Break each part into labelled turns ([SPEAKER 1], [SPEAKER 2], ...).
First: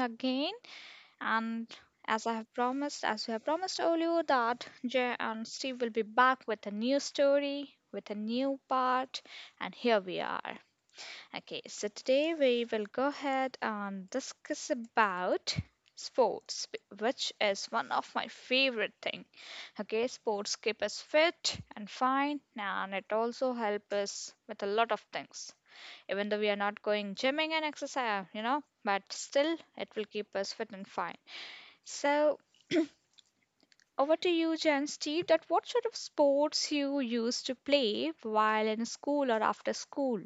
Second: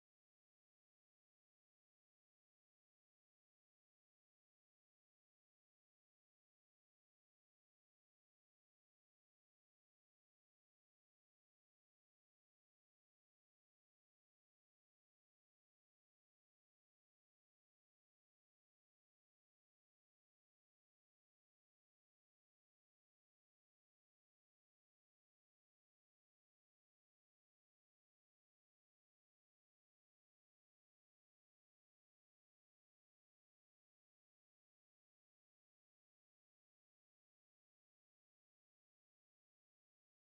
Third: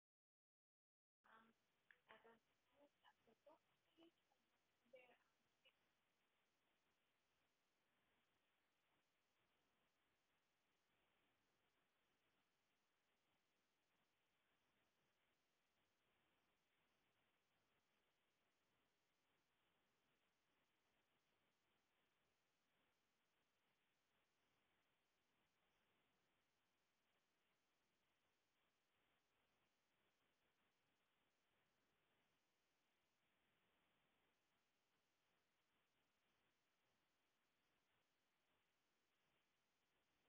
[SPEAKER 1] again. And as I have promised, as we have promised earlier, that Jay and Steve will be back with a new story, with a new part, and here we are. Okay, so today we will go ahead and discuss about sports, which is one of my favorite thing. Okay, sports keep us fit and fine, and it also help us with a lot of things even though we are not going gymming and exercise, but still it will keep us fit and fine. So over to you, Jen Steve, that what sort of sports you used to play while in school or after school,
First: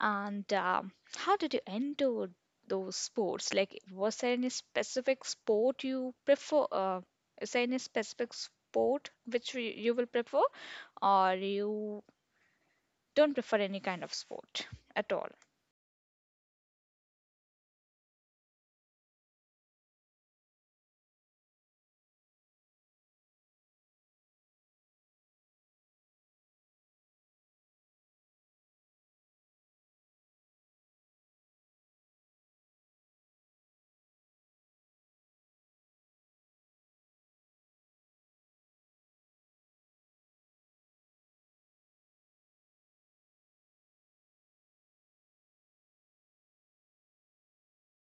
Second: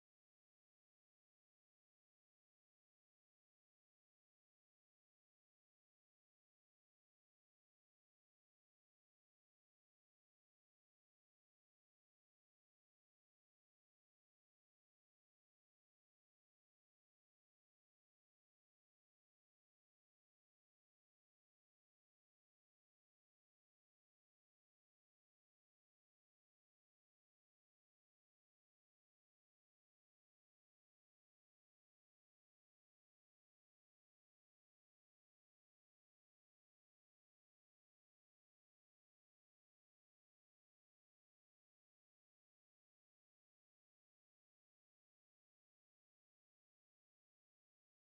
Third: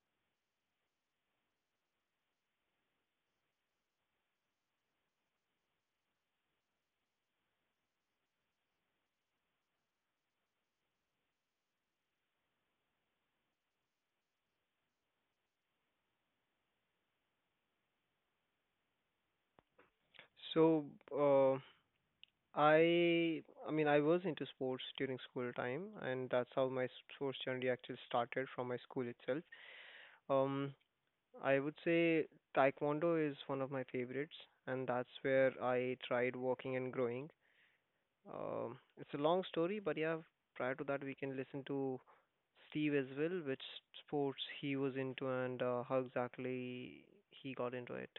[SPEAKER 1] and how did you endure those sports? Like, was there any specific sport you prefer? Is there any specific sport which you will prefer, or you don't prefer any kind of sport at all?
[SPEAKER 2] So, uh, I, I mean, I was into sports during school time, and that's how my sports journey actually started from my school itself. Um, I would say taekwondo is one of my favorites, and that's where I tried walking and growing. It's a long story, but yeah, prior to that, we can listen to Steve as well, which sports he was into and how exactly he got into it.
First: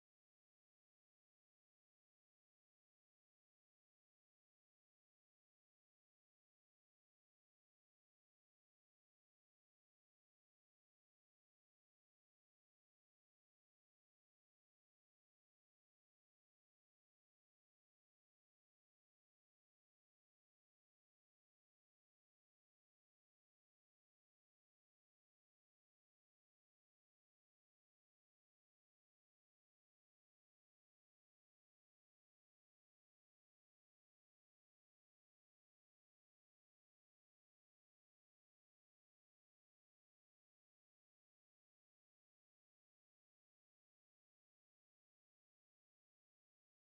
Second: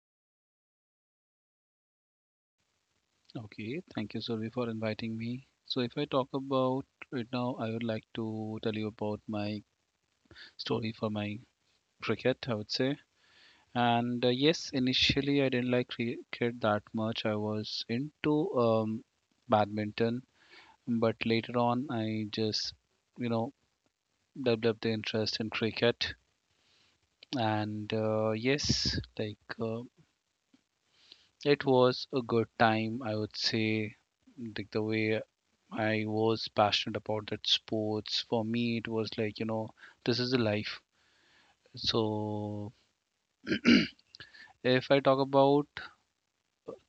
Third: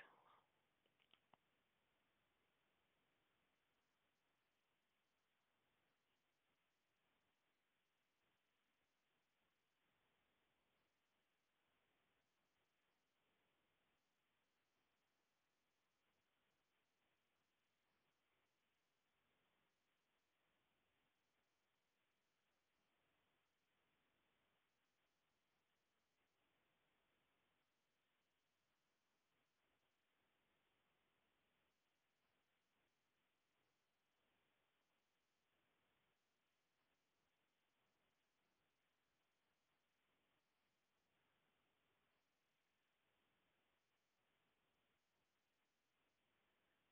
[SPEAKER 3] Okay, thank you, Survi, for inviting me. So, if I talk about right now, I would like to tell you about my story for my cricket, I would say. And yes, initially I didn't like cricket that much. I was into badminton, but later on I just, you know, developed the interest in cricket. And yes, like it was a good time, I would say, like the way I was passionate about that sports. For me, it was like this is the life. So if I talk about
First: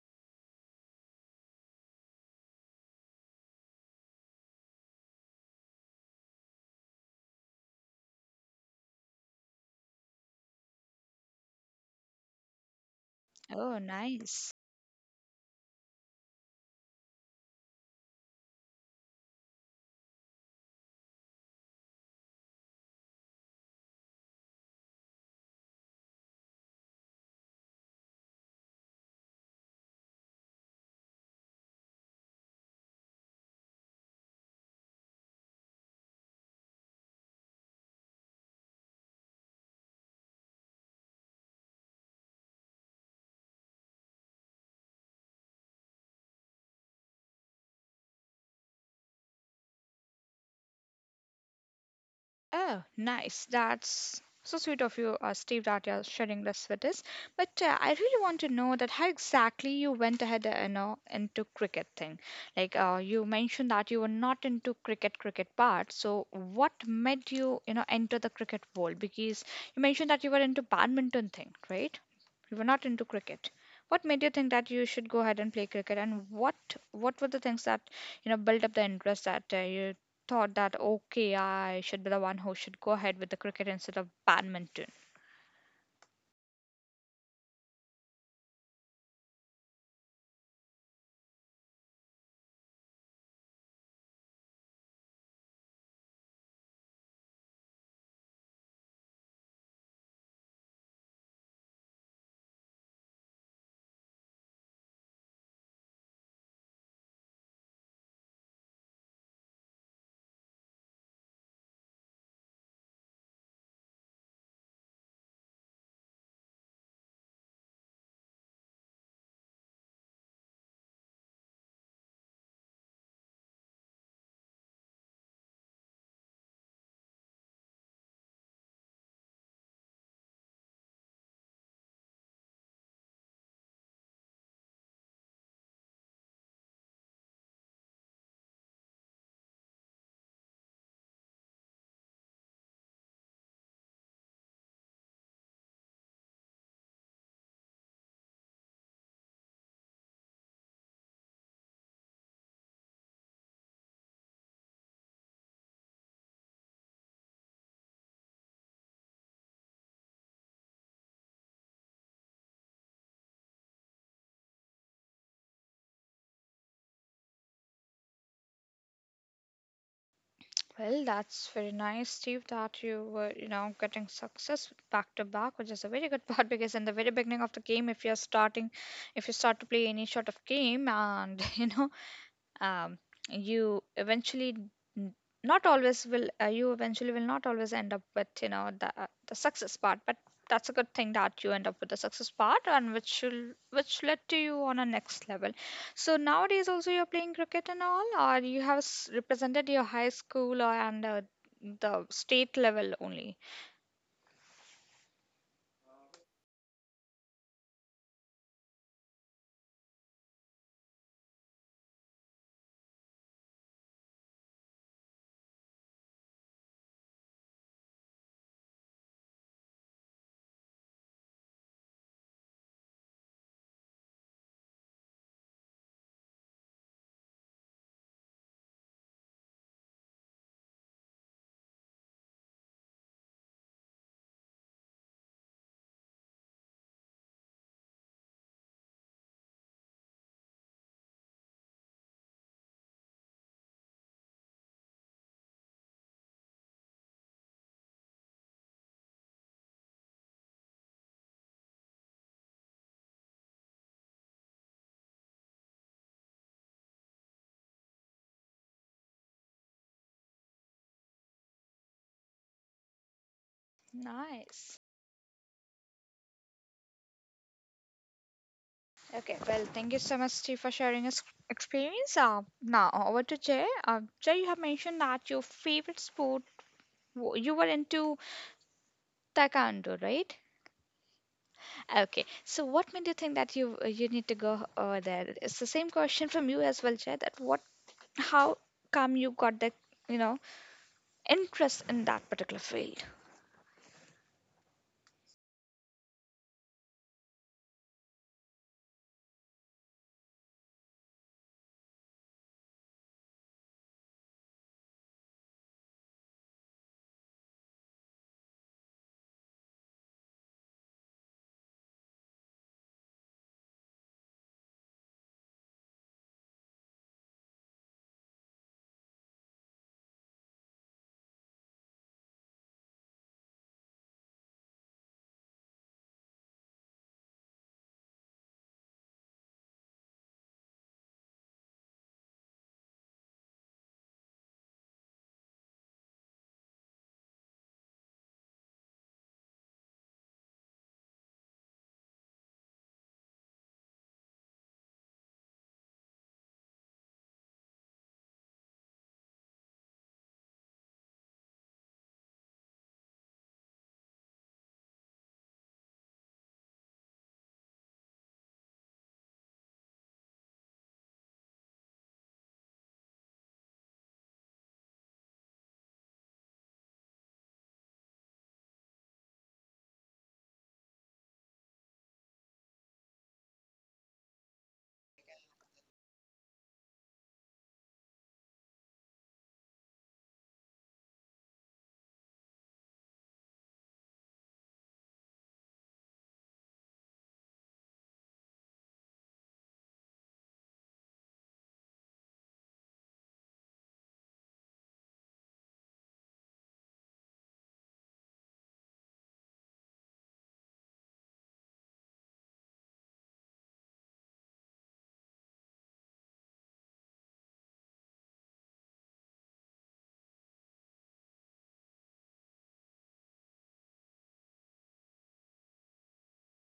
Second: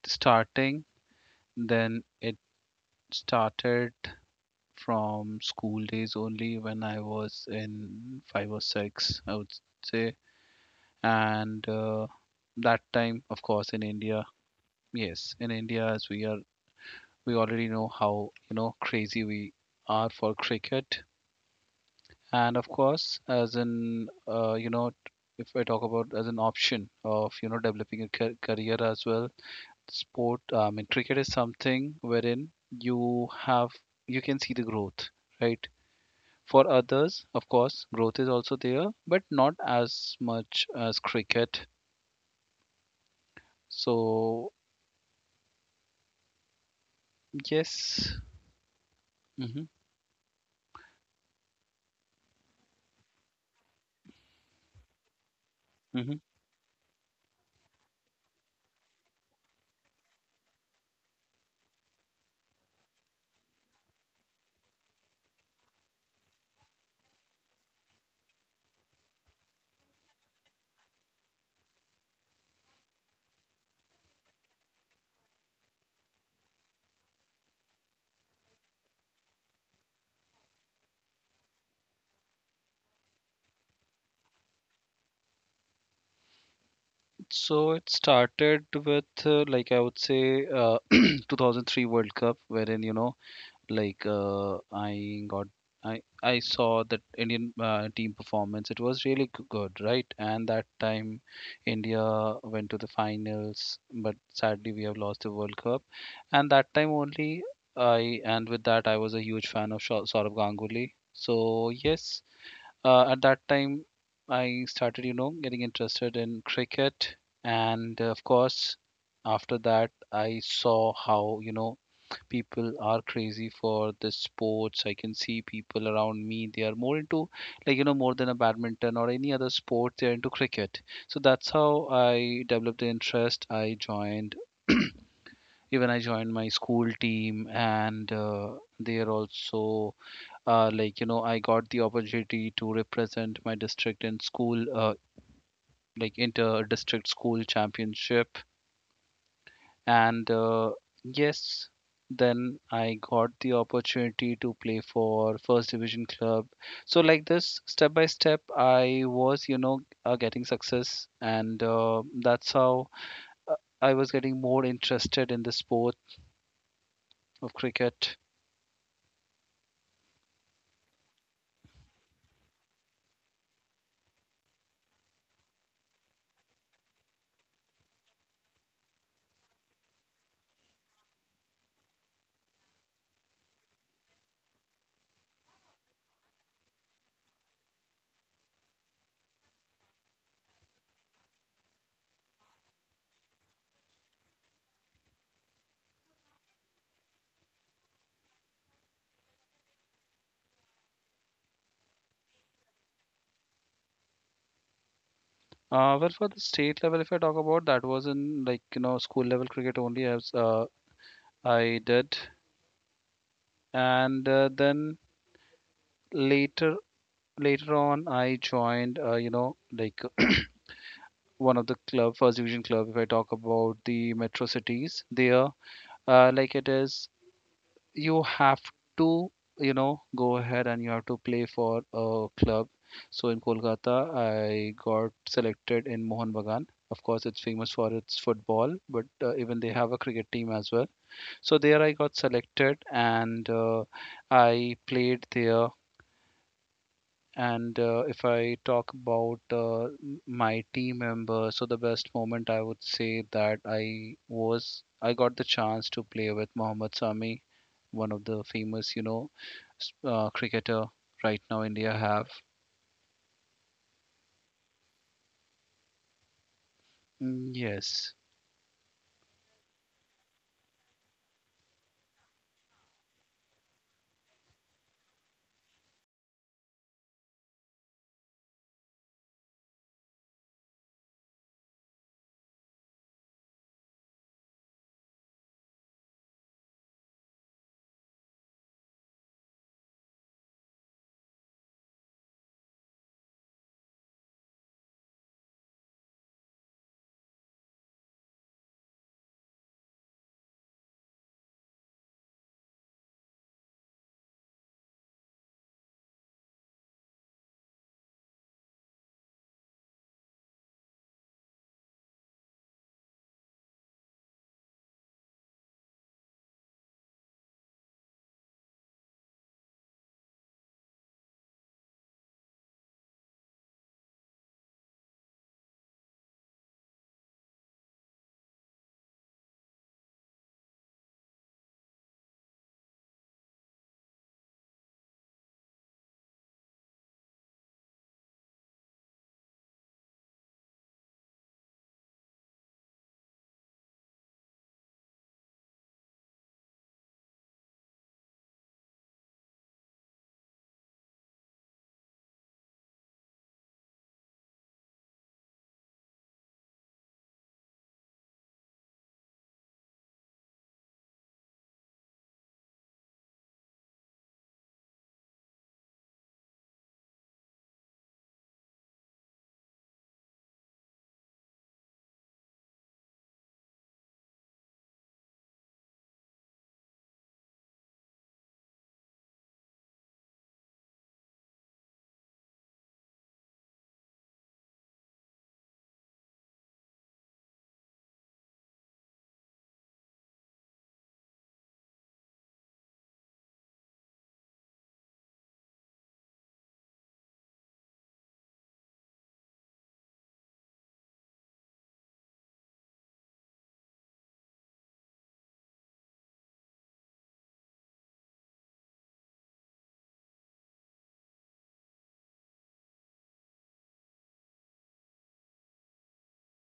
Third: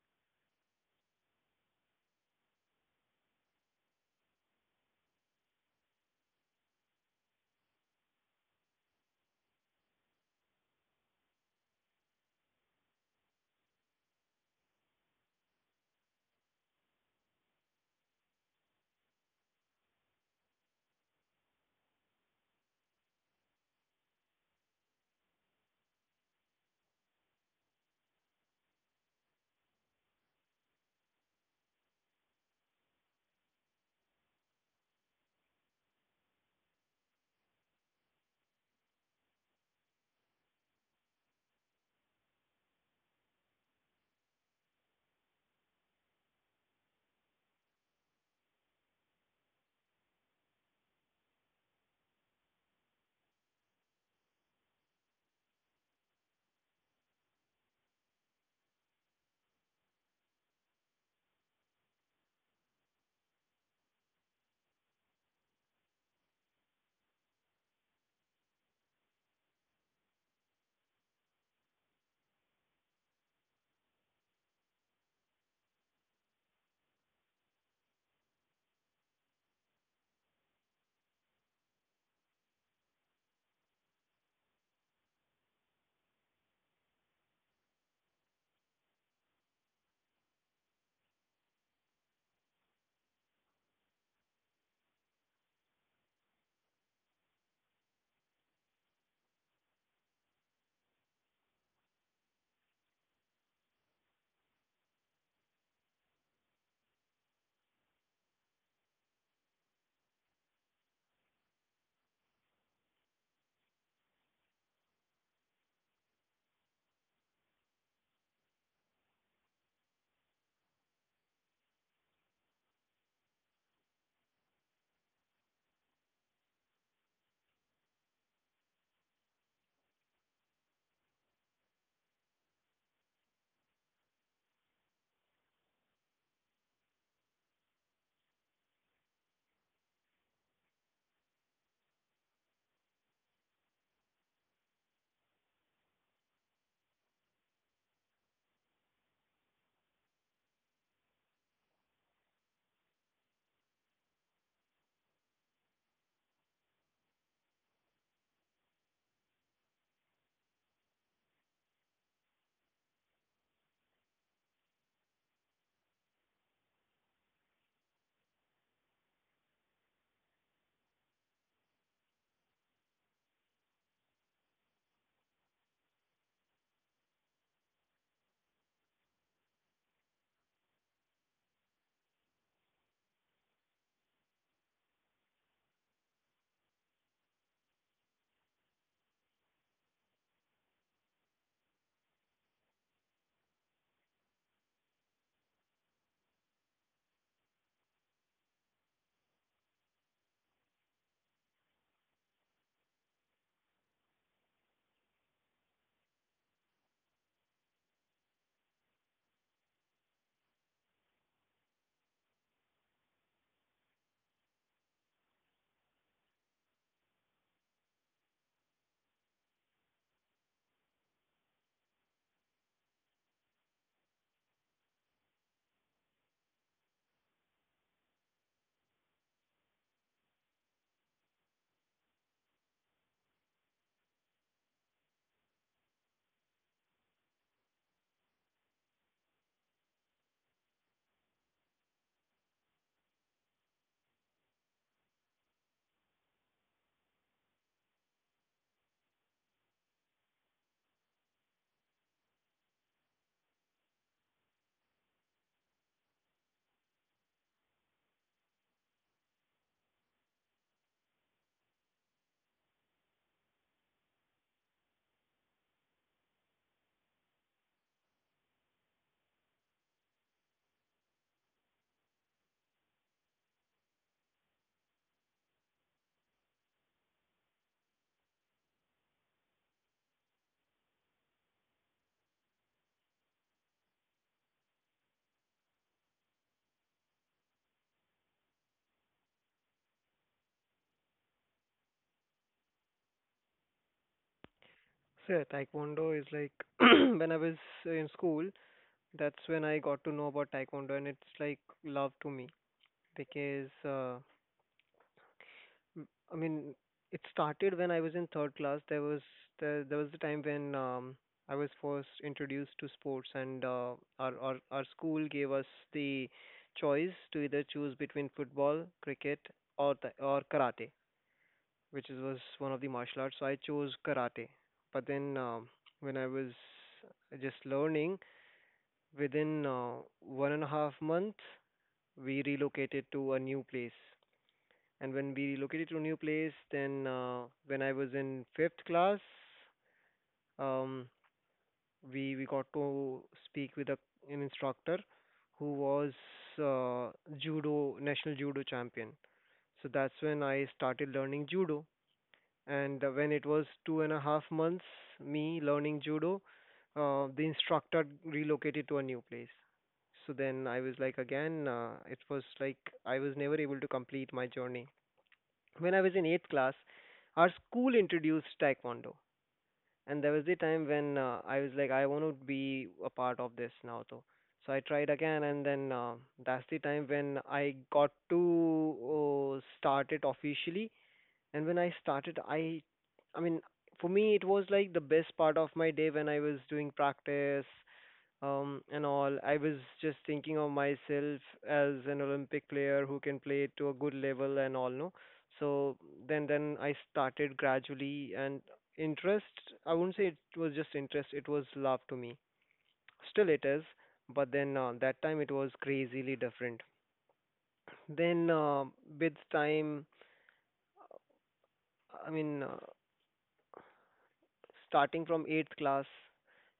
[SPEAKER 3] starting, then it started from school days only when I was in five or six, I would say. And that time, of
[SPEAKER 1] Oh,
[SPEAKER 3] course, in India,
[SPEAKER 1] nice.
[SPEAKER 3] yes, in India, as we are, we already know how crazy we are for cricket. And of course, as in you know t- if I talk about as an option of developing a career as well, sport, I mean cricket, is something wherein you have you can see the growth, right? For others, of course, growth is also there, but not as much as cricket. So yes. Hmm.
[SPEAKER 1] Oh, nice. That's so sweet of you, Steve, that you're
[SPEAKER 3] Hmm.
[SPEAKER 1] sharing this with us. But I really want to know that how exactly you went ahead, into cricket thing. Like you mentioned that you were not into cricket part. So what made you, you know, enter the cricket world? Because you mentioned that you were into badminton thing, right? You were not into cricket. What made you think that you should go ahead and play cricket, and what were the things that you know built up the interest that you thought that okay, I should be the one who should go ahead with the cricket instead of badminton?
[SPEAKER 3] So it started with like I would say, uh, 2003 World Cup wherein like I got I saw that Indian team performance. It was really good, right? And that time, India went to the finals, but sadly we have lost the World Cup. And that time only, I, and with that, I was a huge fan of Saurabh Ganguly. So yes, at that time I started getting interested in cricket, and of course after that I saw how people are crazy for the sports. I can see people around me, they are more into, more than a badminton or any other sport, they're into cricket. So that's how I developed the interest. I even I joined my school team, and they are also, I got the opportunity to represent my district in school, inter district school championship. And yes, then I got the opportunity to play for First Division club. So like this, step by step, I was, getting success, and that's how uh, I was getting more interested in the sport of cricket.
[SPEAKER 1] Well, that's very nice, Steve, that you were, you know, getting success back to back, which is a very good part because in the very beginning of the game, if you're starting, if you start to play any sort of game and, um, you eventually n- not always will you eventually will not always end up with you know the success part, but that's a good thing that you end up with the success part and which led to you on a next level. So nowadays also you're playing cricket and all, or you have represented your high school or and the state level only.
[SPEAKER 3] Well, for the state level, if I talk about, that was in, like, school level cricket only, as I did. And then, later later on I joined, like, one of the club, First Division club. If I talk about the metro cities, there, like it is, you have to, go ahead and you have to play for a club. So in Kolkata, I got selected in Mohun Bagan. Of course, it's famous for its football, but even they have a cricket team as well. So there I got selected, and I played there. And if I talk about my team member, so the best moment, I would say, that I got the chance to play with Mohammad Sami, one of the famous, cricketer right now India have.
[SPEAKER 1] Nice.
[SPEAKER 3] Mm. Yes.
[SPEAKER 1] Okay, well, thank you so much, Steve, for sharing your experience. Now, over to Jay. Jay, you have mentioned that your favorite sport you were into taekwondo, right? Okay. So what made you think that you need to go over there? It's the same question from you as well, Jay. That what, how come you got the you know interest in that particular field?
[SPEAKER 2] So yeah, taekwondo is like when I was in school, that's when I got to know about taekwondo, and it's like love to me because I mean it started when I was in third class. There was the time when I was first introduced to sports, and our school gave us the choice to either choose between football, cricket, or karate, was one of the martial arts. So I chose karate. But then when I was just learning, within 1.5 month, we relocated to a new place. And when we relocated to a new place, then when I was in fifth class, um, we got to speak with an instructor who was uh, judo national judo champion. So that's when I started learning judo. And when it was 2.5 months me learning judo, the instructor relocated to a new place. So then I was like, again, it was like I was never able to complete my journey. When I was in eighth class, our school introduced taekwondo, and there was the time when I was like, I want to be a part of this now, though. So I tried again, and then that's the time when I got to start it officially. And when I started, I mean, for me, it was like the best part of my day when I was doing practice and all. I was just thinking of myself as an Olympic player who can play to a good level and all, no? So then I started gradually. And interest, I wouldn't say it was just interest, it was love to me. Still it is, but then that time it was crazily different. Then With time, I mean, starting from eighth class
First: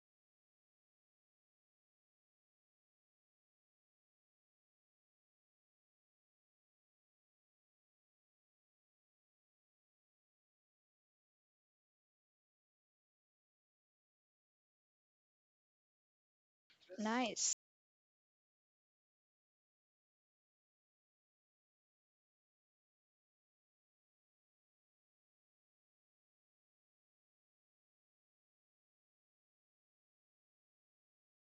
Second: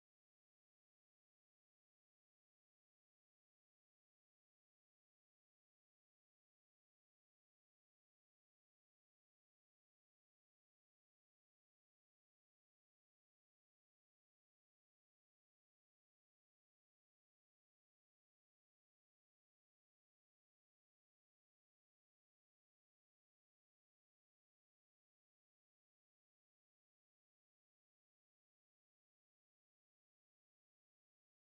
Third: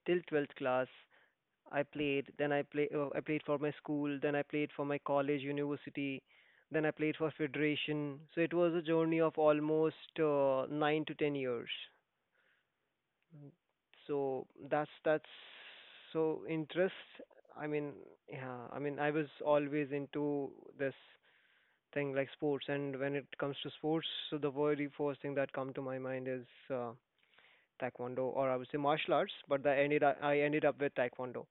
[SPEAKER 2] till 12th class, I played for my school, then I played for my college, university, then I played for federation. So it was a journey of almost 9 to 10 years. Mm. So that's so interest.
[SPEAKER 1] Nice.
[SPEAKER 2] I mean, yeah, I was always into this thing like sports, and when it comes to sports, so the very first thing that come to my mind is uh, taekwondo, or I would say martial arts. But I ended up with taekwondo.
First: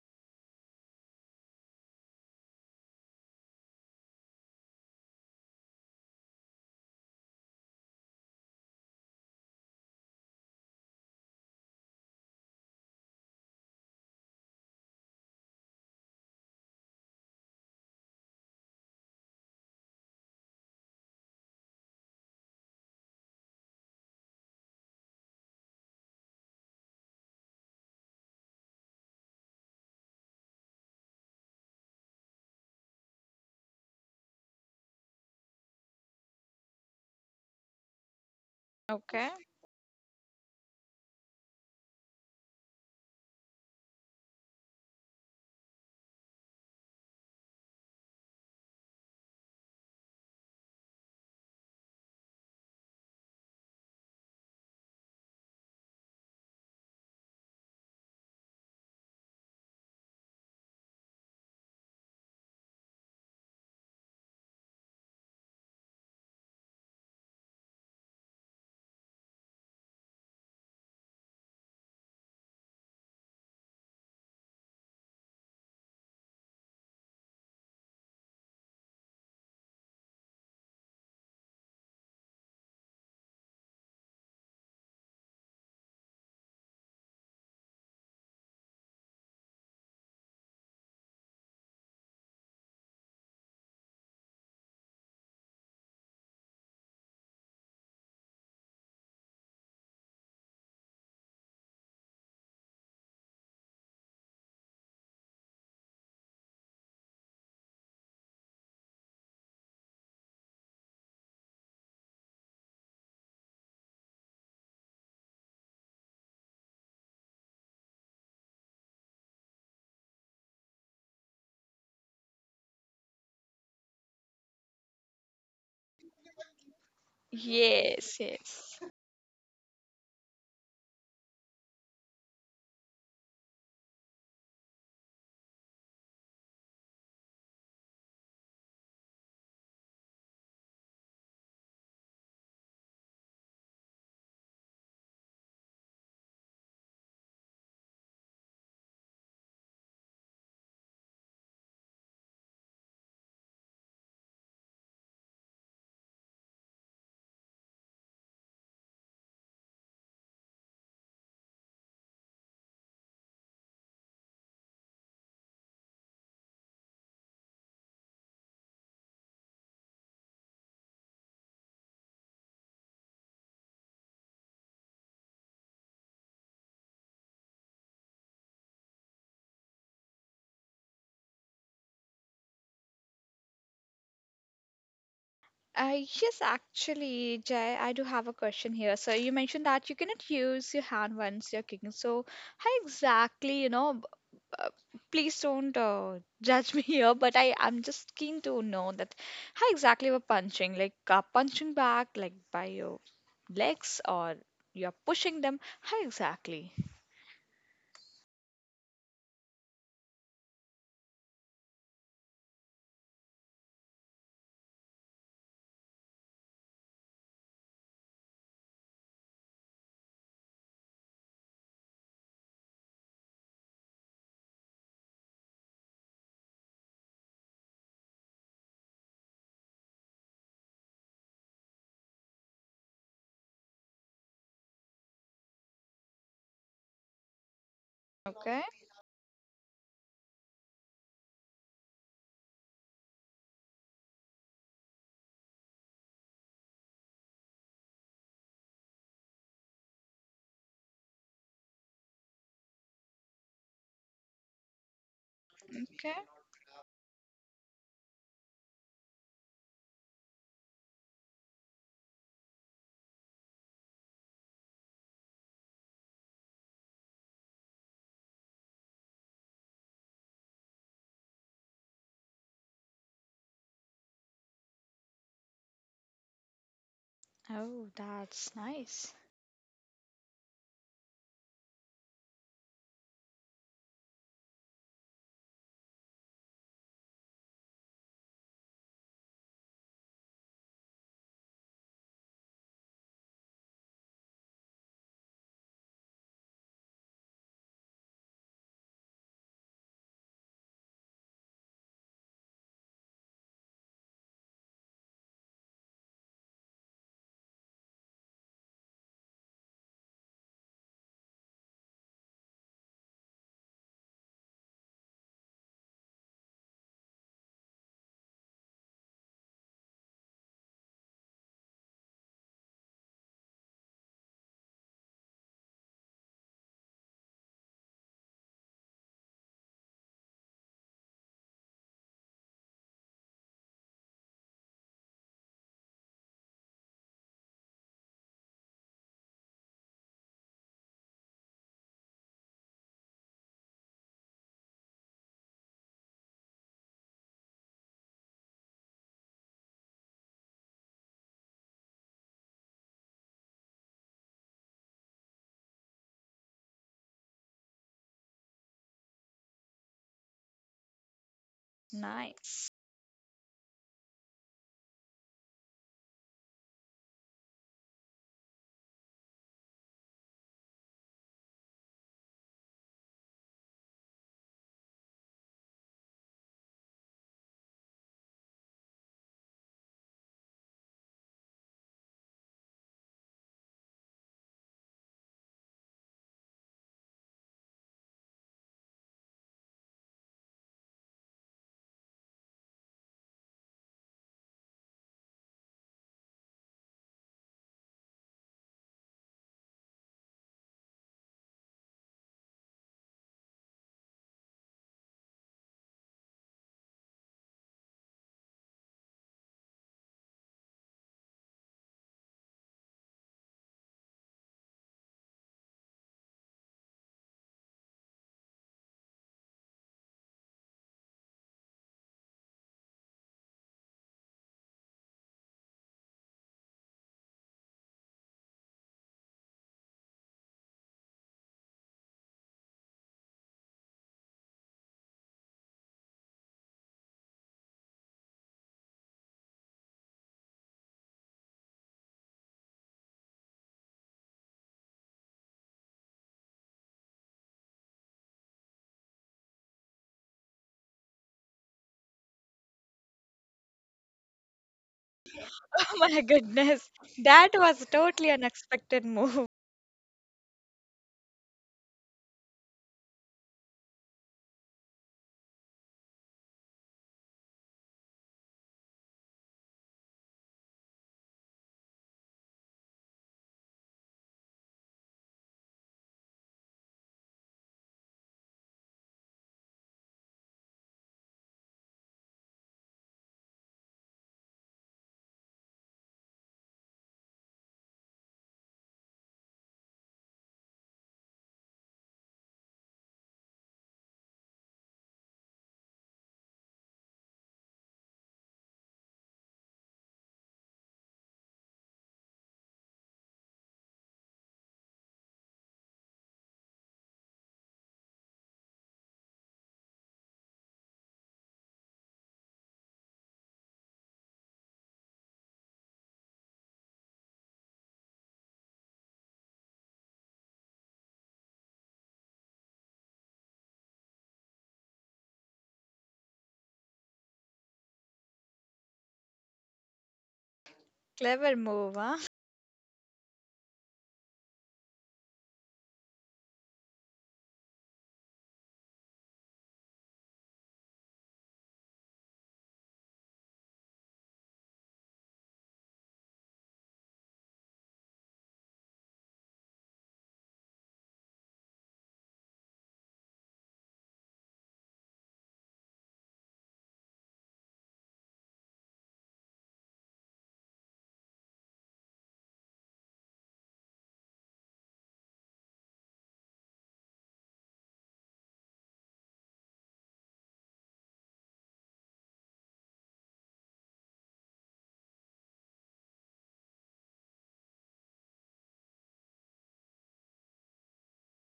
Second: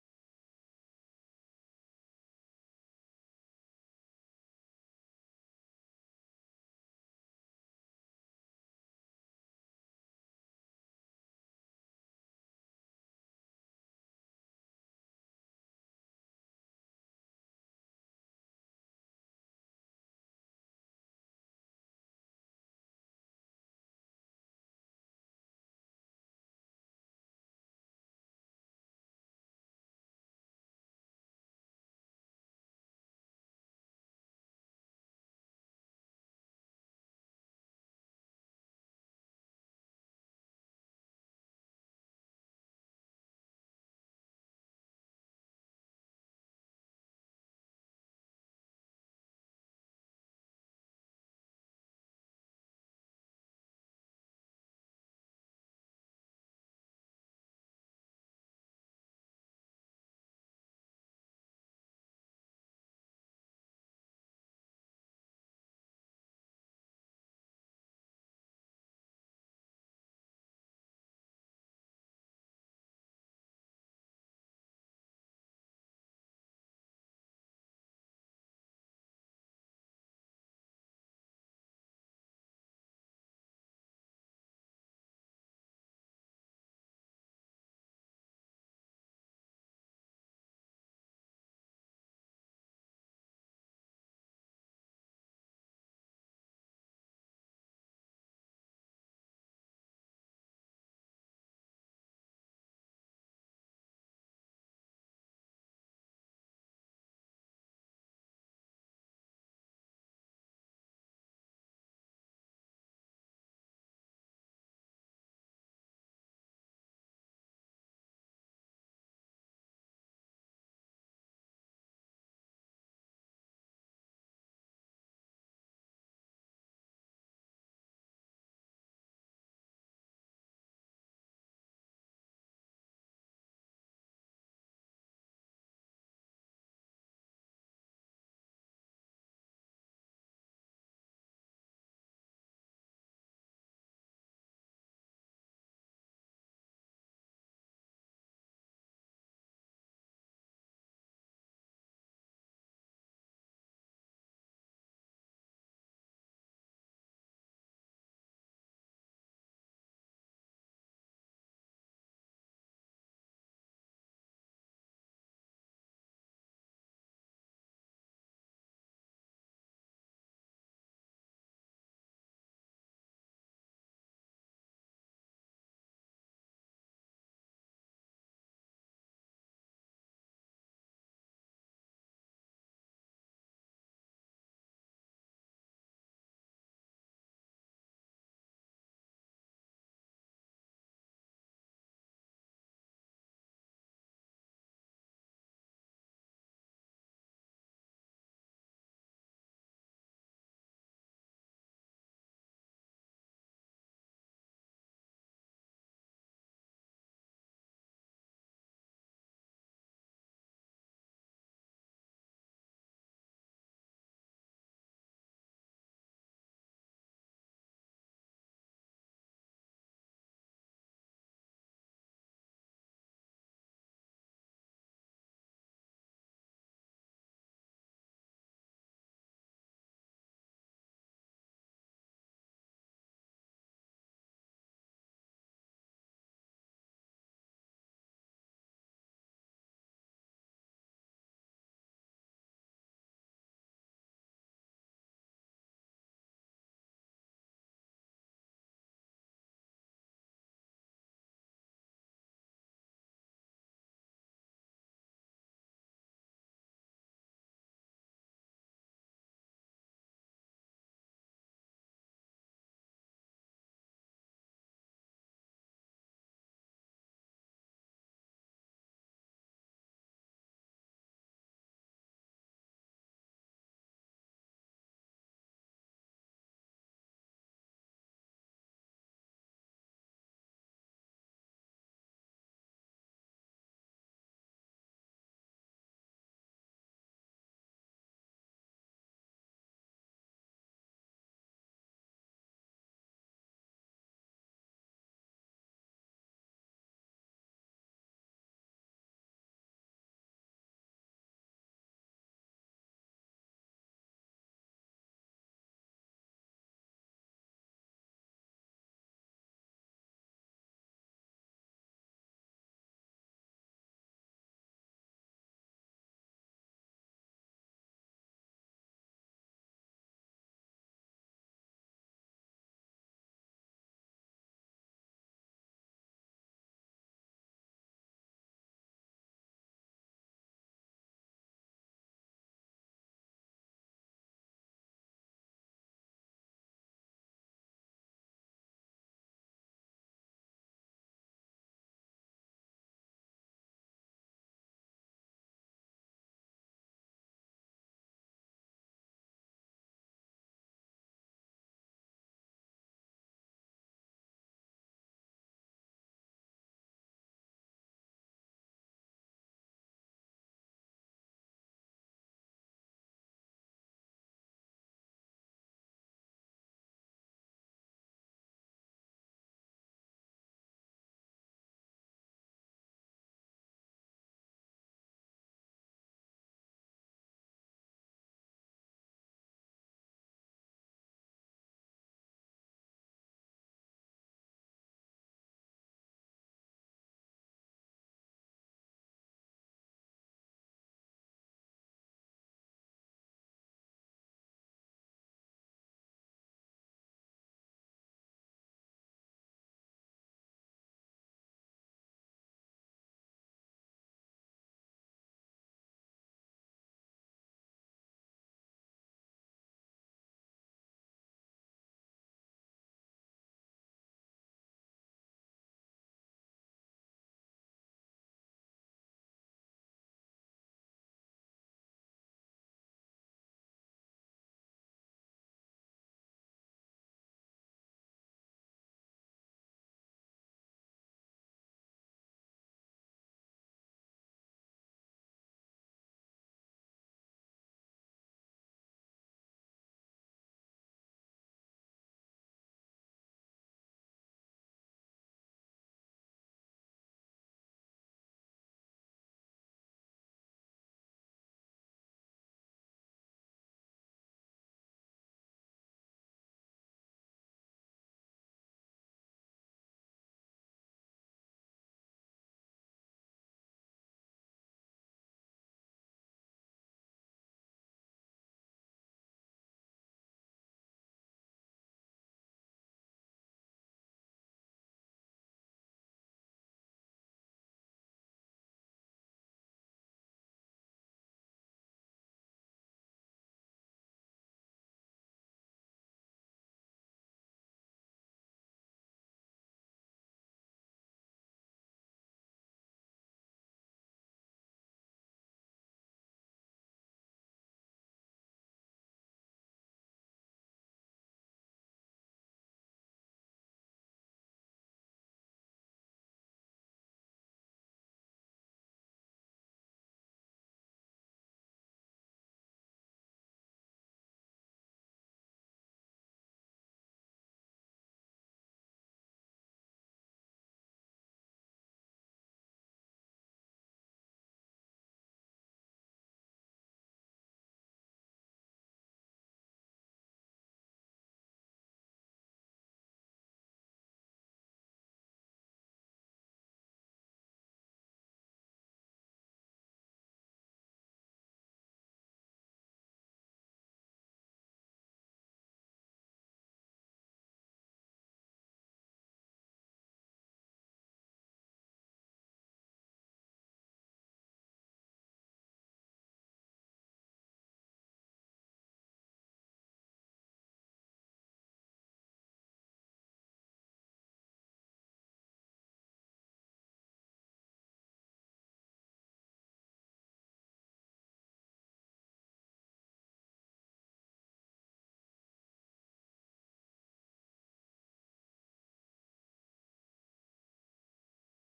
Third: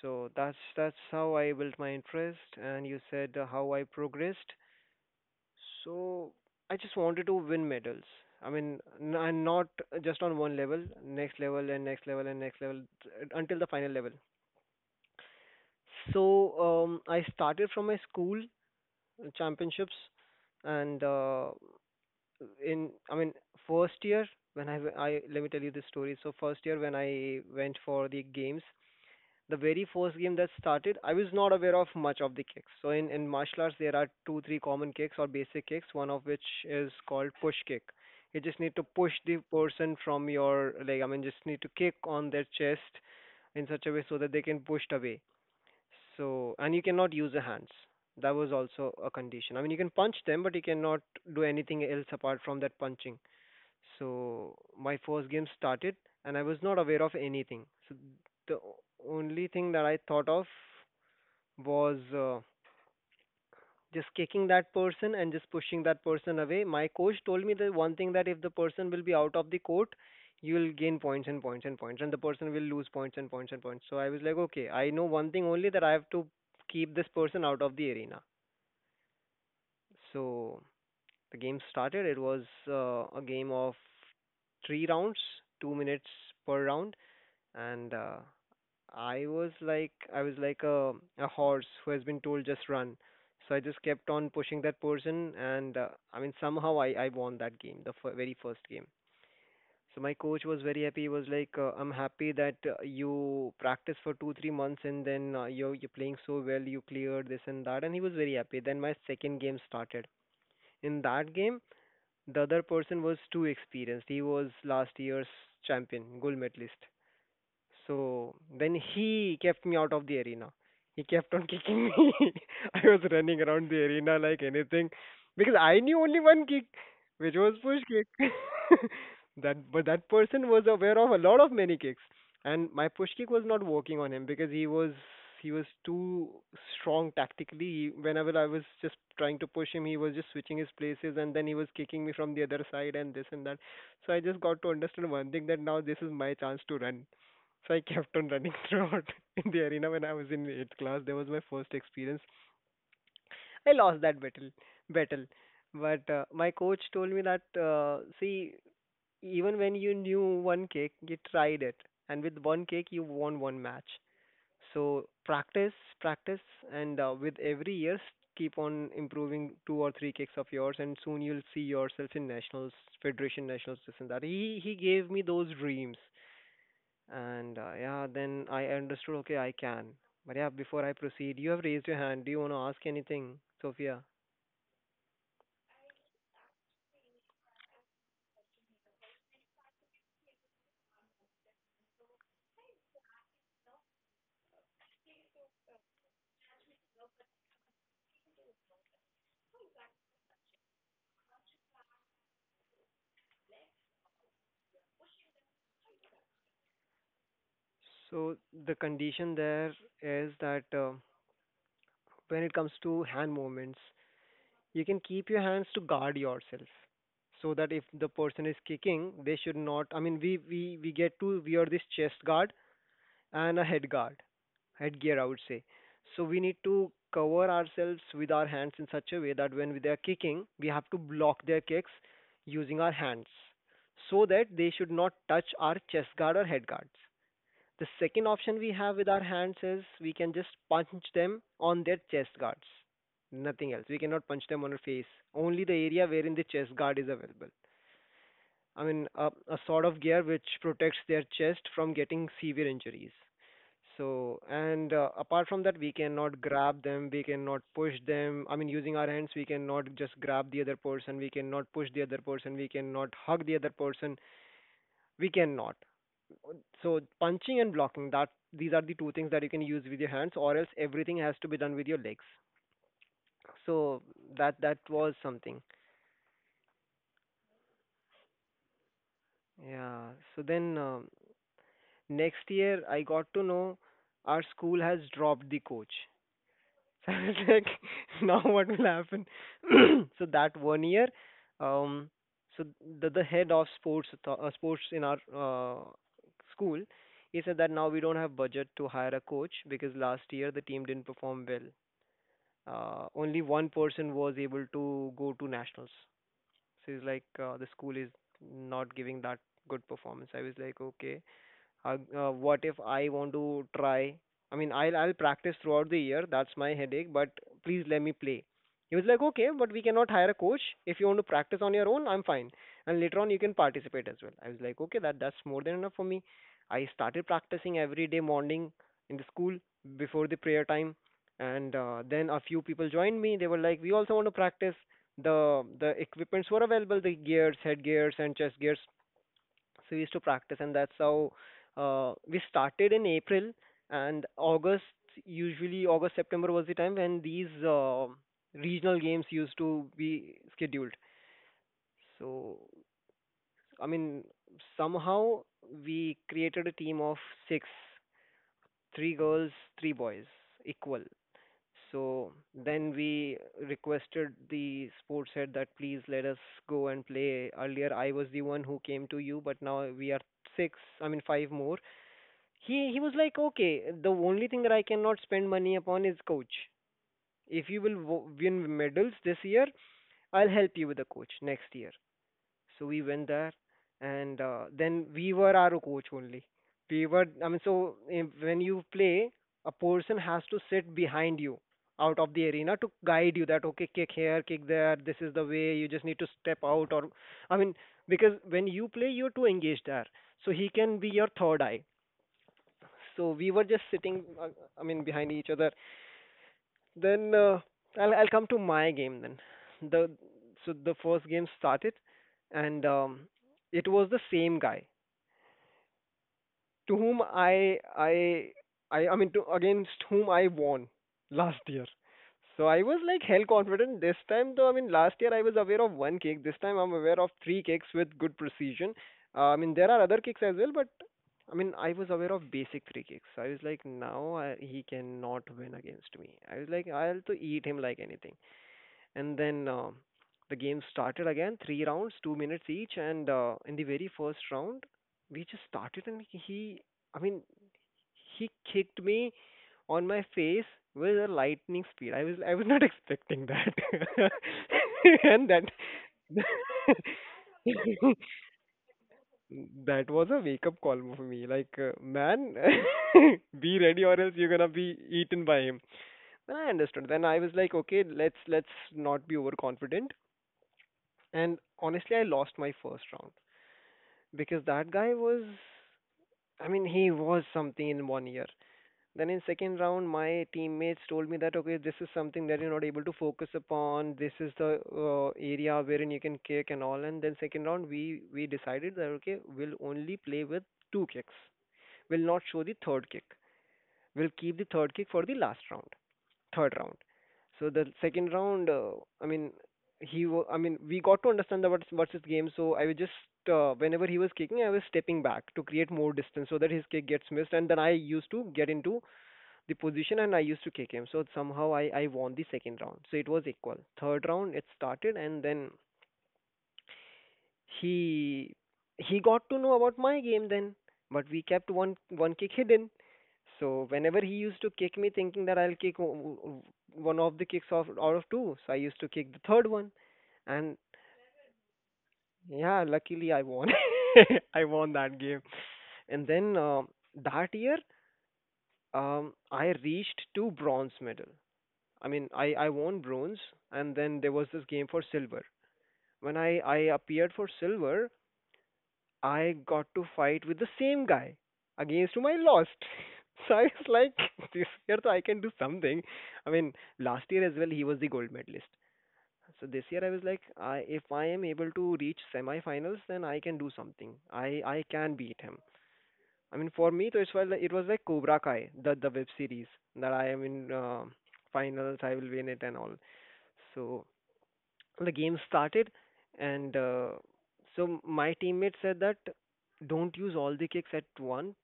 [SPEAKER 2] So that's how I built my interest, and you said how I progressed. So I just wanted to win medals. I mean, and not just on one level, next level and next level and next level until the final level. So I started from my school championships, and in I mean first year when I, let me tell you this story. So first year when I went for the games, the very first game that started, I was not aware of much of the kicks. So in martial arts, there are two, three common kicks or basic kicks, one of which is called push kick. You just need to push
[SPEAKER 1] Okay.
[SPEAKER 2] the person from your, like, I mean, just need to kick on their chest in such a way so that they can push it away. So and you cannot use the hands. That was also a condition. I mean, you can punch them, but you cannot do anything else apart from that punching. So my first game started, and I was not aware of anything. So the only thing that I thought of was just kicking that person and just pushing that person away. My coach told me the one thing that if the person will be out of the court, you will gain points and points and points, and the person will lose points and points and points. So I was like, okay, I know one thing only that I have to keep this person out of the arena. So the game started. It was a game of three rounds, 2 minutes per round, and I was like a horse who has been told just run. So I just kept on pushing that person, and I mean somehow I won that game, the very first game. So my coach was very happy. He was like, "I'm happy that you practice for 2, 3 months, and then you're playing so well. You cleared this and that." And he was very happy. Then my second game started. In that game, the other person was too experienced. He was last year's champion, gold medalist. So then he kept me out of the arena. He kept on kicking me. I was running around the arena like anything because I knew only one kick, which was push kick.
[SPEAKER 1] Yes. Yes.
[SPEAKER 2] that But that person was aware of a lot of many kicks, and my push kick was not working on him because he was too strong tactically. Whenever I was just trying to push him, he was just switching his places, and then he was kicking me from the other side and this and that. So I just got to understand one thing that now this is my chance to run. So I kept on running throughout in the arena when I was in eighth class. That was my first experience. I lost that battle, but my coach told me that see, even when you knew one kick, you tried it, and with one kick you won one match. So practice, practice, and with every year keep on improving two or three kicks of yours, and soon you'll see yourself in nationals, federation nationals, this and that. He gave me those dreams, and yeah, then I understood, okay, I can. But yeah, before I proceed, you have raised your hand. Do you want to ask anything, Sophia?
[SPEAKER 1] Yes, actually, Jay, I do have a question here. So you mentioned that you cannot use your hand once you're cooking. So how exactly, you know, please don't judge me here, but I'm just keen to know that how exactly we're punching, like punching back, like by your legs or you're pushing them. How exactly?
[SPEAKER 2] So the condition there is that when it comes to hand movements, you can keep your hands to guard yourself. So that if the person is kicking, they should not. I mean, we get to wear this chest guard and a headguard, headgear, I would say. So we need to cover ourselves with our hands in such a way that when they are kicking, we have to block their kicks using our hands so that they should not touch our chest guard or head guards. The second option
[SPEAKER 1] Okay,
[SPEAKER 2] we have with our hands is we can just punch them on their chest guards. Nothing else. We cannot punch them on our face. Only the area wherein the chest guard is available. I mean, a sort of gear which protects their chest from getting severe injuries. So, and apart from that, we
[SPEAKER 1] okay.
[SPEAKER 2] cannot grab them, we cannot push them. I mean, using our hands, we cannot just grab the other person, we cannot push the other person, we cannot hug the other person, we cannot. So, punching and blocking, that these are the two things that you can use with your hands, or else everything has to be done with your legs. So, that was something.
[SPEAKER 1] Oh, that's nice.
[SPEAKER 2] Yeah. So next year, I got to know our school has dropped the coach. So I was like, now what will happen? So that one year, um, so the head of sports in our school, he said that now we don't have budget to hire a coach because last year the team didn't perform well. Only one person was able to go to nationals. So he's like, the school is not giving that good performance. I was like, okay. What if I want to try? I mean, I'll practice throughout the year. That's my headache. But please let me play. He was like, okay, but we cannot hire a coach. If you want to practice on your own, I'm fine. And later on, you can participate as well. I was like, okay, that's more than enough for me. I started practicing every day morning in the school before the prayer time, and then a few people joined me. They were like, we also want to practice. The equipments were available, the gears, head gears, and chest gears, so we used to practice, and that's how we started in April and August. Usually, August September was the time when these regional games used to be scheduled. So, I mean, somehow we created a team of six, three girls, three boys, equal. So
[SPEAKER 1] Nice.
[SPEAKER 2] then we requested the sports head that please let us go and play. Earlier I was the one who came to you, but now we are six, I mean, five more. He was like, okay, the only thing that I cannot spend money upon is coach. If you will win medals this year, I'll help you with the coach next year. So we went there, and then we were our coach only. We were, I mean, so when you play, a person has to sit behind you out of the arena to guide you that okay, kick here, kick there. This is the way. You just need to step out, or I mean, because when you play, you're too engaged there. So he can be your third eye, so we were just sitting, I mean, behind each other. Then I'll come to my game then. The So the first game started, and it was the same guy to whom I mean to against whom I won last year. So I was like hell confident this time though. I mean, last year I was aware of one kick. This time I'm aware of three kicks with good precision. I mean, there are other kicks as well, but I mean, I was aware of basic free kicks. I was like, he cannot win against me. I was like, I'll to eat him like anything. And then the game started again, three rounds, 2 minutes each. And in the very first round, we just started, and he, I mean, he kicked me on my face with a lightning speed. I was not expecting that. And that
[SPEAKER 1] Oh my goodness. That was totally unexpected move.
[SPEAKER 2] that was a wake-up call for me. Like, man, be ready or else you're gonna be eaten by him. Then I understood. Then I was like, okay, let's not be overconfident. And honestly, I lost my first round because that guy was, I mean, he was something in one year. Then in second round, my teammates told me that okay, this is something that you're not able to focus upon. This is the area wherein you can kick and all. And then second round, we decided that okay, we'll only play with two kicks, will not show the third kick. We'll keep the third kick for the last round, third round. So the second round, I mean, I mean, we got to understand the what's his game. So I was just whenever he was kicking, I was stepping back to create more distance so that his kick gets missed, and then I used to get into the position and I used to kick him. So somehow I won the second round. So it was equal. Third round it started, and then he he got to know about my game then, but we kept one kick hidden. So whenever he used to kick me, thinking that I'll kick o- one of the kicks off out of two, so I used to kick the third one, and
[SPEAKER 1] Clever move, huh?
[SPEAKER 2] yeah, luckily I won. I won that game, and then that year, I reached two bronze medal. I mean, I won bronze, and then there was this game for silver. When I appeared for silver, I got to fight with the same guy against whom I lost. So I was like, this year so I can do something. I mean, last year as well he was the gold medalist. So this year I was like, I if I am able to reach semi-finals, then I can do something. I can beat him. I mean, for me, so it's well, it was like Cobra Kai, the web series, that I am in finals, I will win it and all. So the game started, and so my teammate said that don't use all the kicks at one,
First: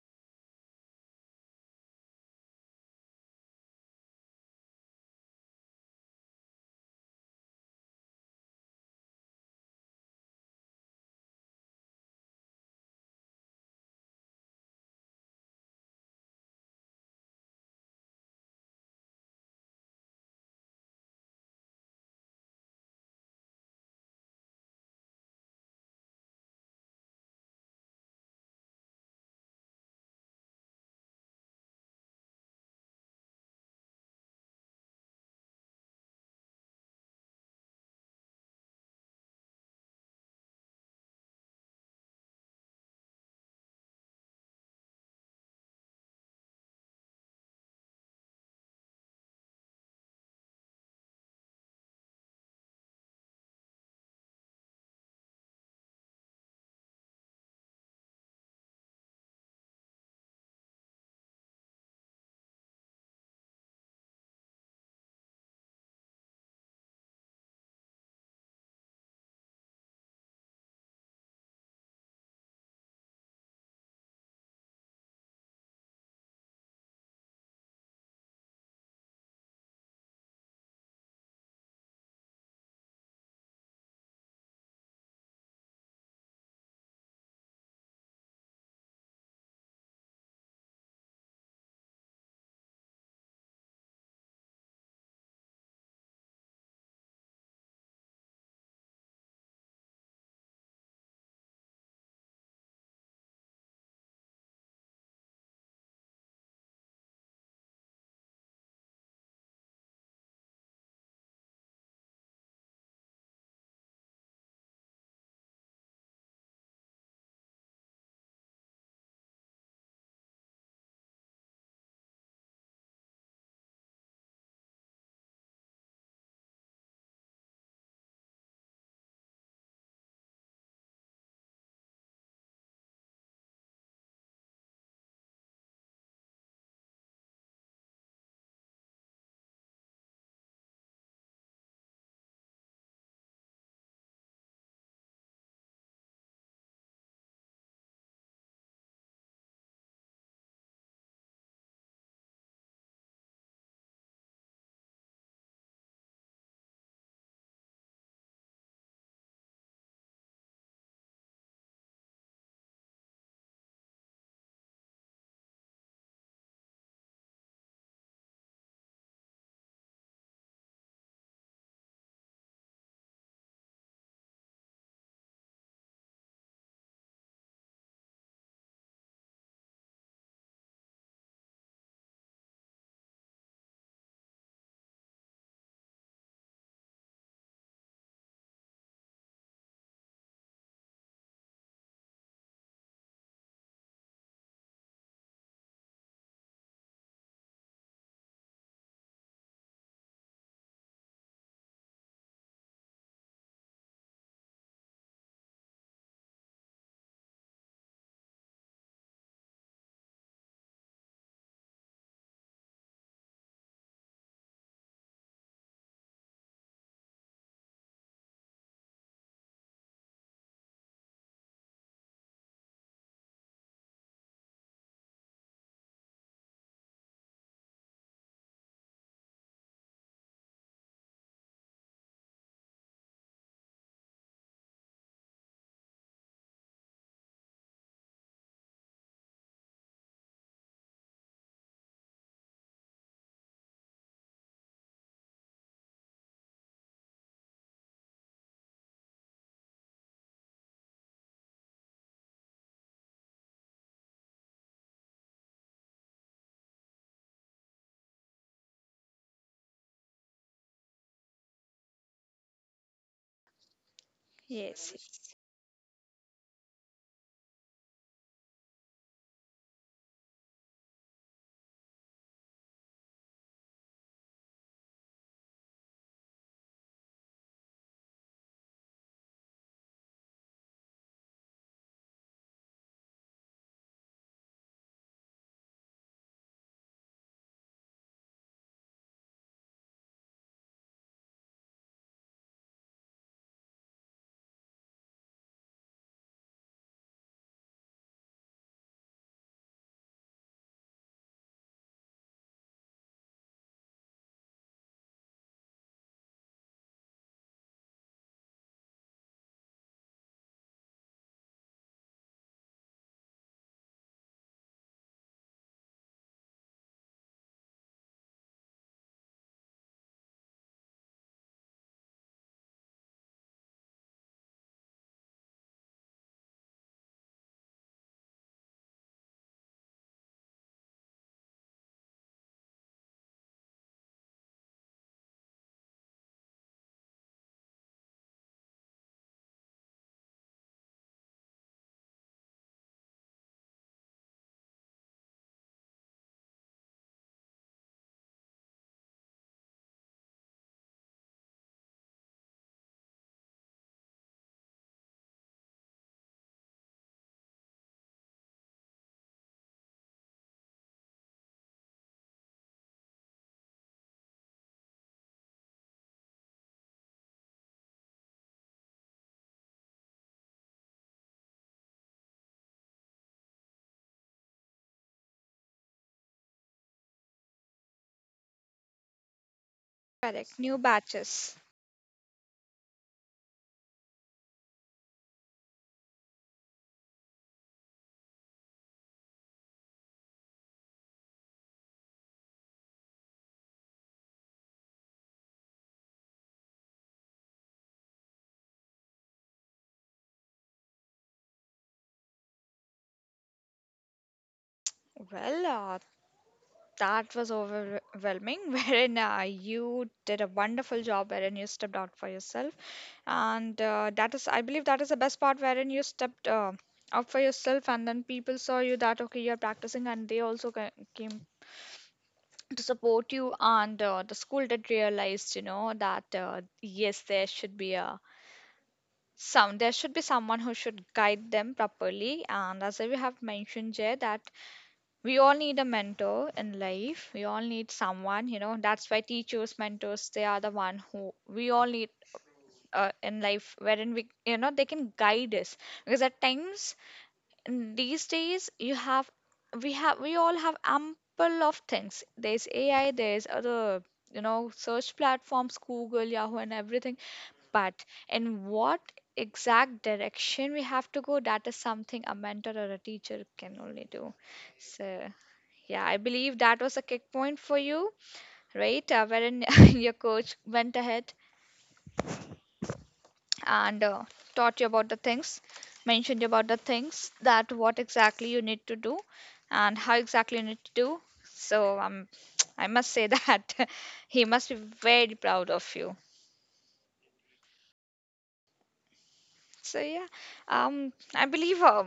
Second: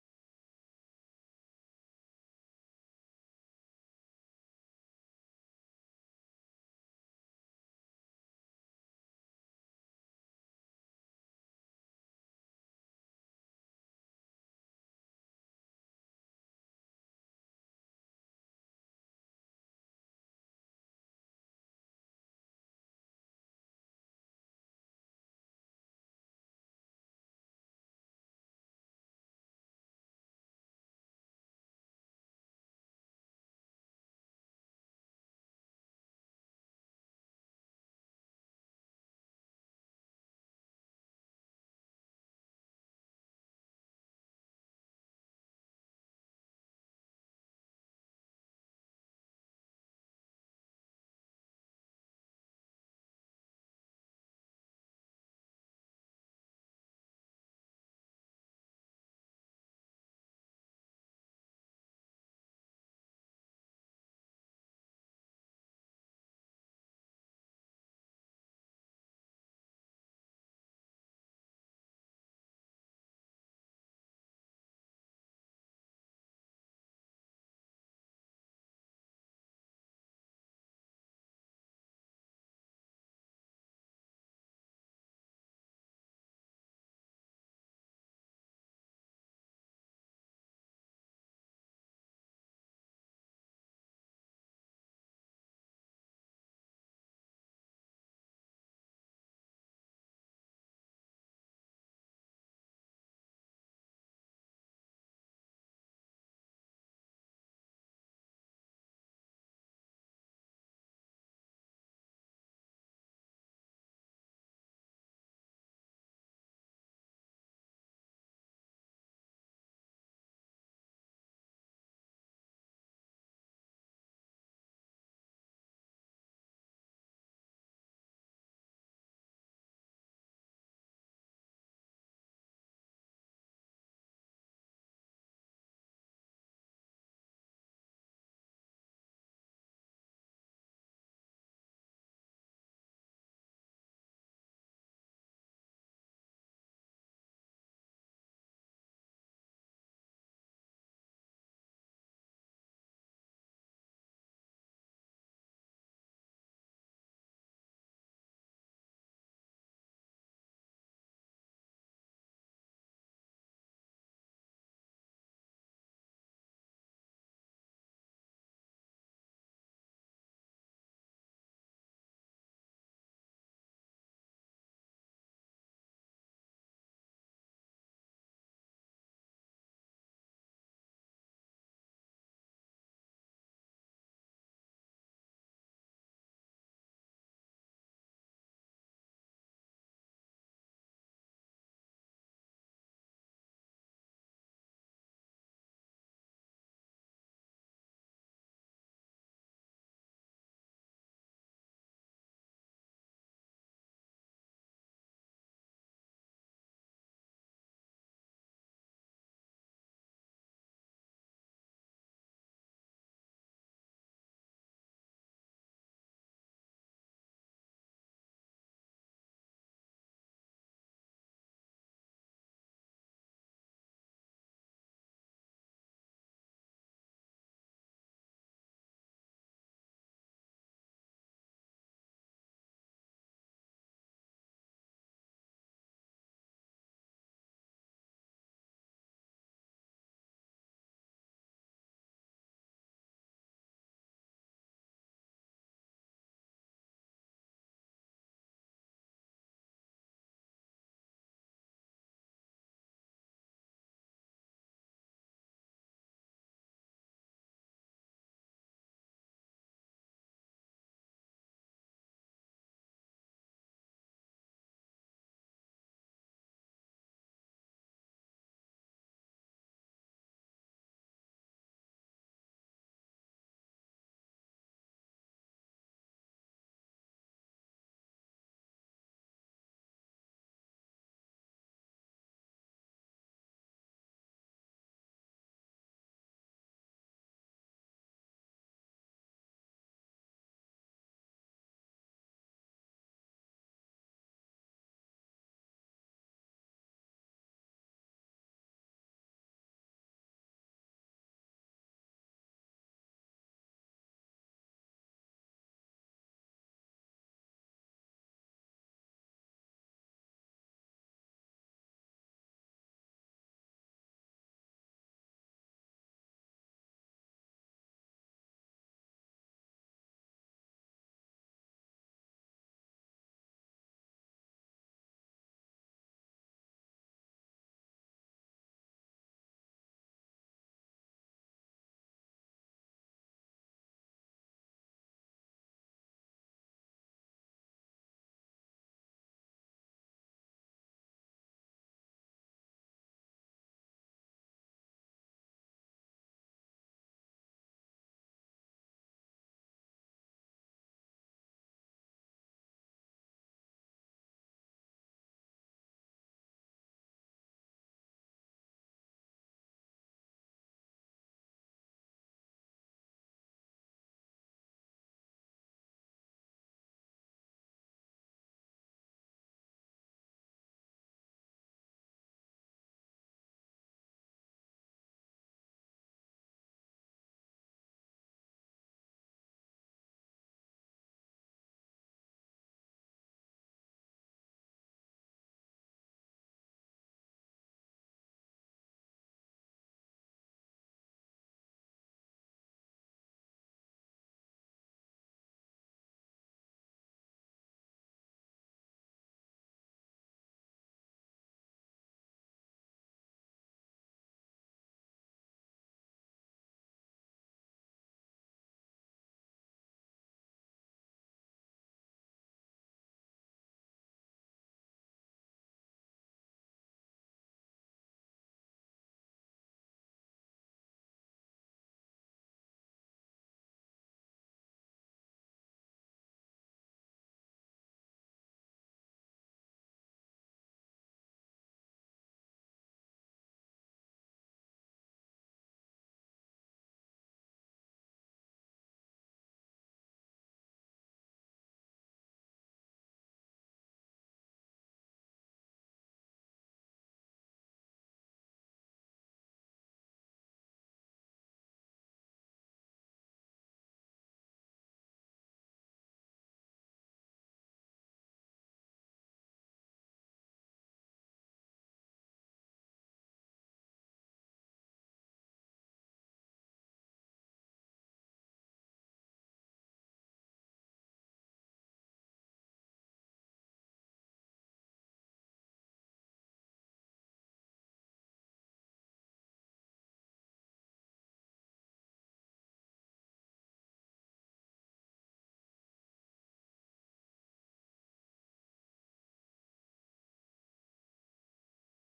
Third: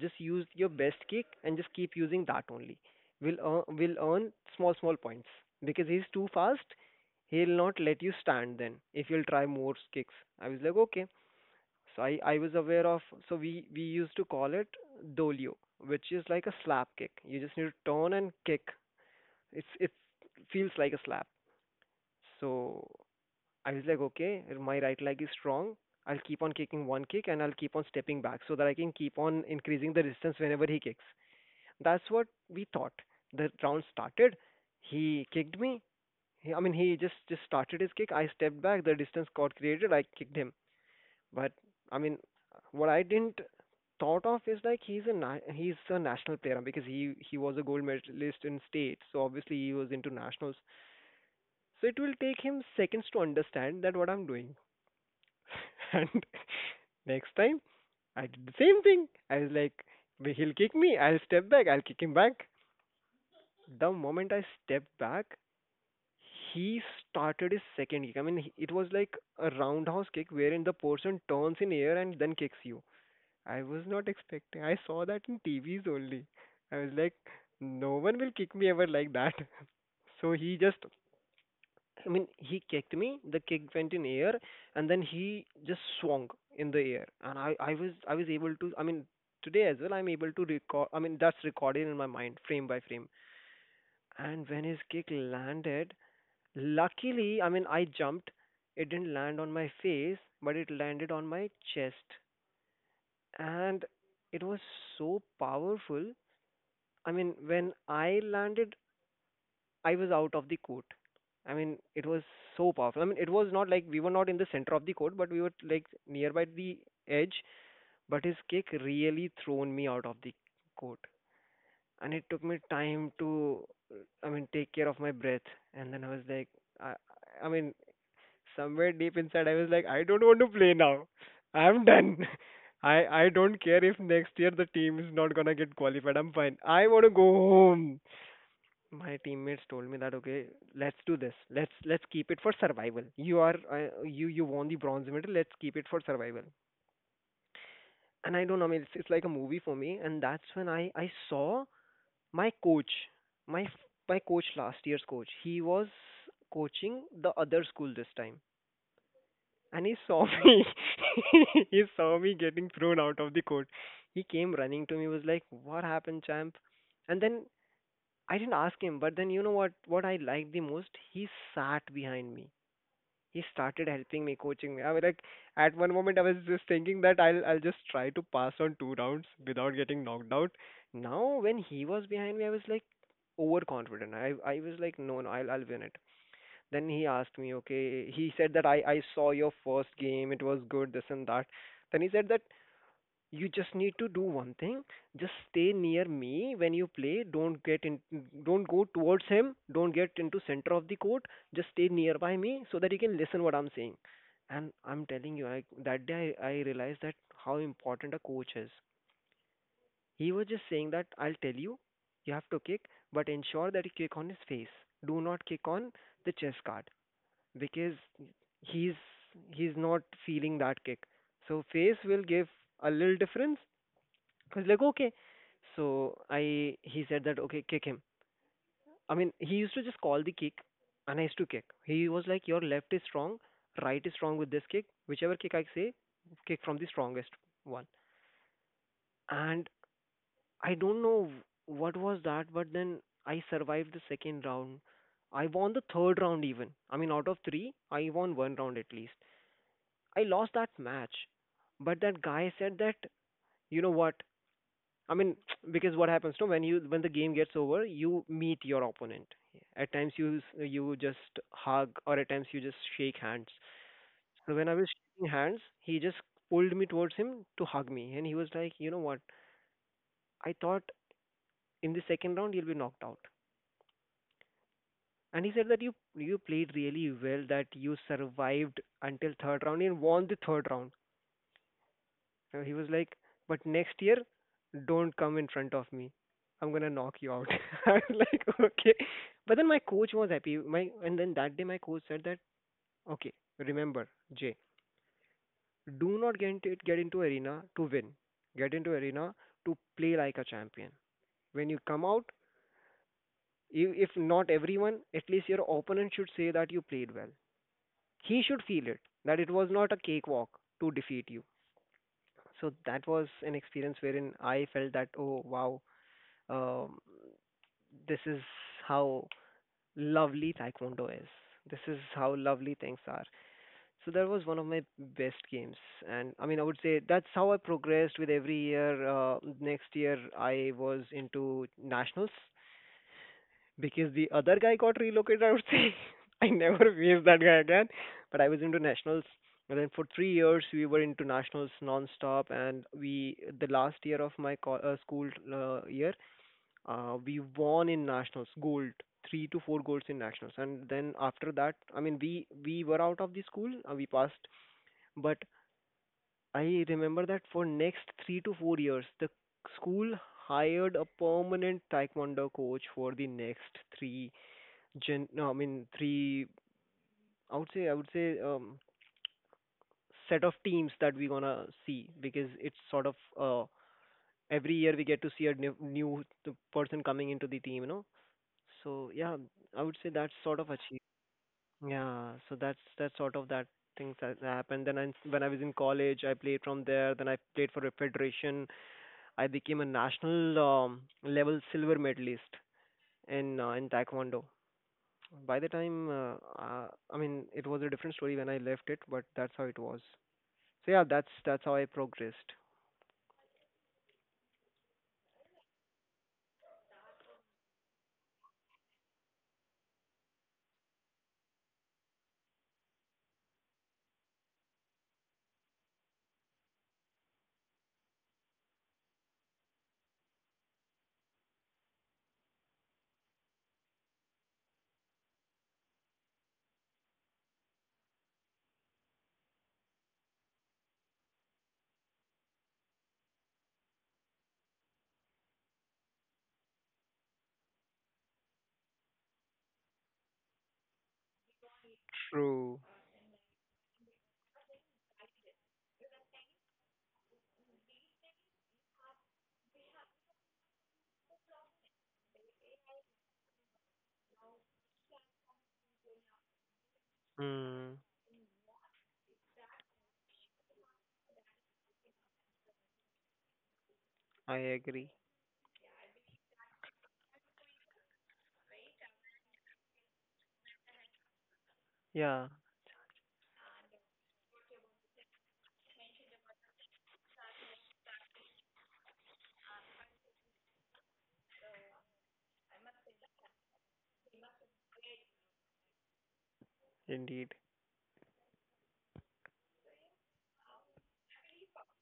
[SPEAKER 2] just use your best kick and just keep using that only. We'll earn, we'll earn small small points because he's too fast. He'll not let you stand then if you'll try more kicks. I was like, okay. So I was aware of, so we used to call it dolio, which is like a slap kick. You just need to turn and kick. It feels like a slap. So I was like, okay, my right leg is strong. I'll keep on kicking one kick and I'll keep on stepping back so that I can keep on increasing the distance whenever he kicks. That's what we thought. The round started. He kicked me. He, I mean, he just started his kick. I stepped back. The distance got created. I kicked him. But I mean, what I didn't thought of is like he's a national player because he was a gold medalist in state. So obviously he was into nationals. So it will take him seconds to understand that what I'm doing. And next time I did the same thing. I was like, He'll kick me. I'll step back. I'll kick him back." The moment I stepped back, he started his second kick. I mean, it was like a roundhouse kick wherein the person turns in air and then kicks you. I was not expecting. I saw that in TVs only. I was like, no one will kick me ever like that. So he just I mean, he kicked me. The kick went in air, and then he just swung in the air, and I was able to. I mean, today as well, I'm able to record. I mean, that's recorded in my mind, frame by frame. And when his kick landed, luckily, I mean, I jumped. It didn't land on my face, but it landed on my chest, and it was so powerful. I mean, when I landed, I was out of the court. I mean, it was so powerful. I mean, it was not like we were not in the center of the court, but we were like nearby the edge. But his kick really thrown me out of the court, and it took me time to, I mean, take care of my breath. And then I was like, I, I mean, somewhere deep inside, I was like, I don't want to play now. I'm done. I don't care if next year the team is not gonna get qualified. I'm fine. I want to go home. My teammates told me that, okay, let's do this. Let's keep it for survival. You are uh, you you won the bronze medal. Let's keep it for survival. And I don't know, I mean, it's like a movie for me. And that's when I saw my coach, my coach, last year's coach. He was coaching the other school this time, and he saw me he saw me getting thrown out of the court. He came running to me, was like, what happened, champ? And then I didn't ask him, but then you know what? What I liked the most, he sat behind me. He started helping me, coaching me. I was like, at one moment, I was just thinking that I'll just try to pass on two rounds without getting knocked out. Now, when he was behind me, I was like overconfident. I was like, no, no, I'll win it. Then he asked me, okay. He said that I saw your first game. It was good, this and that. Then he said that you just need to do one thing. Just stay near me when you play. Don't get in, don't go towards him, don't get into center of the court. Just stay nearby me so that you can listen what I'm saying. And I'm telling you, that day I realized that how important a coach is. He was just saying that I'll tell you, you have to kick, but ensure that you kick on his face. Do not kick on the chest guard because he's he's not feeling that kick. So face will give a little difference. I was like, okay. So I he said that okay, kick him. I mean, he used to just call the kick, and I used to kick. He was like, your left is strong, right is strong with this kick. Whichever kick I say, kick from the strongest one. And I don't know what was that, but then I survived the second round. I won the third round even. I mean, out of three, I won one round at least. I lost that match, but that guy said that, you know what, I mean, because what happens, no, when the game gets over, you meet your opponent. At times you you just hug, or at times you just shake hands. So when I was
[SPEAKER 1] Yes, yes,
[SPEAKER 2] shaking hands, he just pulled me towards him to hug me, and he was like, you know what? I thought in the second round you'll be knocked out. And he said that you played really well, that you survived until third round and won the third round. So he was like, but next year, don't come in front of me. I'm gonna knock you out. I was like, okay. But then my coach was happy. My and then that day my coach said that, okay, remember, Jay, do not get into arena to win. Get into arena to play like a champion. When you come out, you, if not everyone, at least your opponent should say that you played well. He should feel it, that it was not a cakewalk to defeat you. So that was an experience wherein I felt that, oh wow, um, this is how lovely taekwondo is, this is how lovely things are. So that was one of my best games. And I would say that's how I progressed with every year. Next year I was into nationals because the other guy got relocated, I would say. I never faced that guy again, but I was into nationals, and then for three years we were into nationals non-stop. And we the last year of my school year, we won in nationals, gold, three to four golds in nationals. And then after that, I mean, we were out of the school, we passed, but I remember that for next three to four years, the school hired a permanent taekwondo coach for the next three gen. No, I mean three, I would say. Set of teams that we're gonna see, because it's sort of, every year we get to see a new, new person coming into the team, you know. So yeah, I would say that's
[SPEAKER 1] correct.
[SPEAKER 2] sort of
[SPEAKER 1] New
[SPEAKER 2] achieved.
[SPEAKER 1] batches.
[SPEAKER 2] Yeah, so that's sort of that things that happened. Then I, when I was in college, I played from there. Then I played for a federation. I became a national level silver medalist in taekwondo. By the time, I mean, it was a different story when I left it, but that's how it was. So yeah, that's how I progressed.
[SPEAKER 1] Well, that was overwhelming, wherein you did a wonderful job, wherein you stepped out for yourself. And that is, I believe, that is the best part, wherein you stepped out for yourself, and then people saw you that, okay, you're practicing, and they also came to support you. And the school did realize, you know, that yes, there should be a some there should be someone who should guide them properly. And as we have mentioned, Jay, that we all need a mentor in life. We all need someone, you know. That's why teachers, mentors, they are the one who we all need
[SPEAKER 2] True.
[SPEAKER 1] in life, wherein we, you know, they can guide us. Because at times, in these days, we have, we all have ample of things. There's AI, there's other, you know, search platforms, Google, Yahoo, and everything,
[SPEAKER 2] Mm.
[SPEAKER 1] but in what exact direction we have to go, that is something a mentor or a teacher can only do.
[SPEAKER 2] I agree.
[SPEAKER 1] So, yeah, I believe that was a kick point for you, right? Wherein your coach went ahead
[SPEAKER 2] Yeah,
[SPEAKER 1] and taught you about the things, mentioned you about the things that what exactly you need to do and how exactly you need to do. So, I must say that he must be very proud of you.
[SPEAKER 2] indeed.
[SPEAKER 1] So, yeah, I believe. Uh,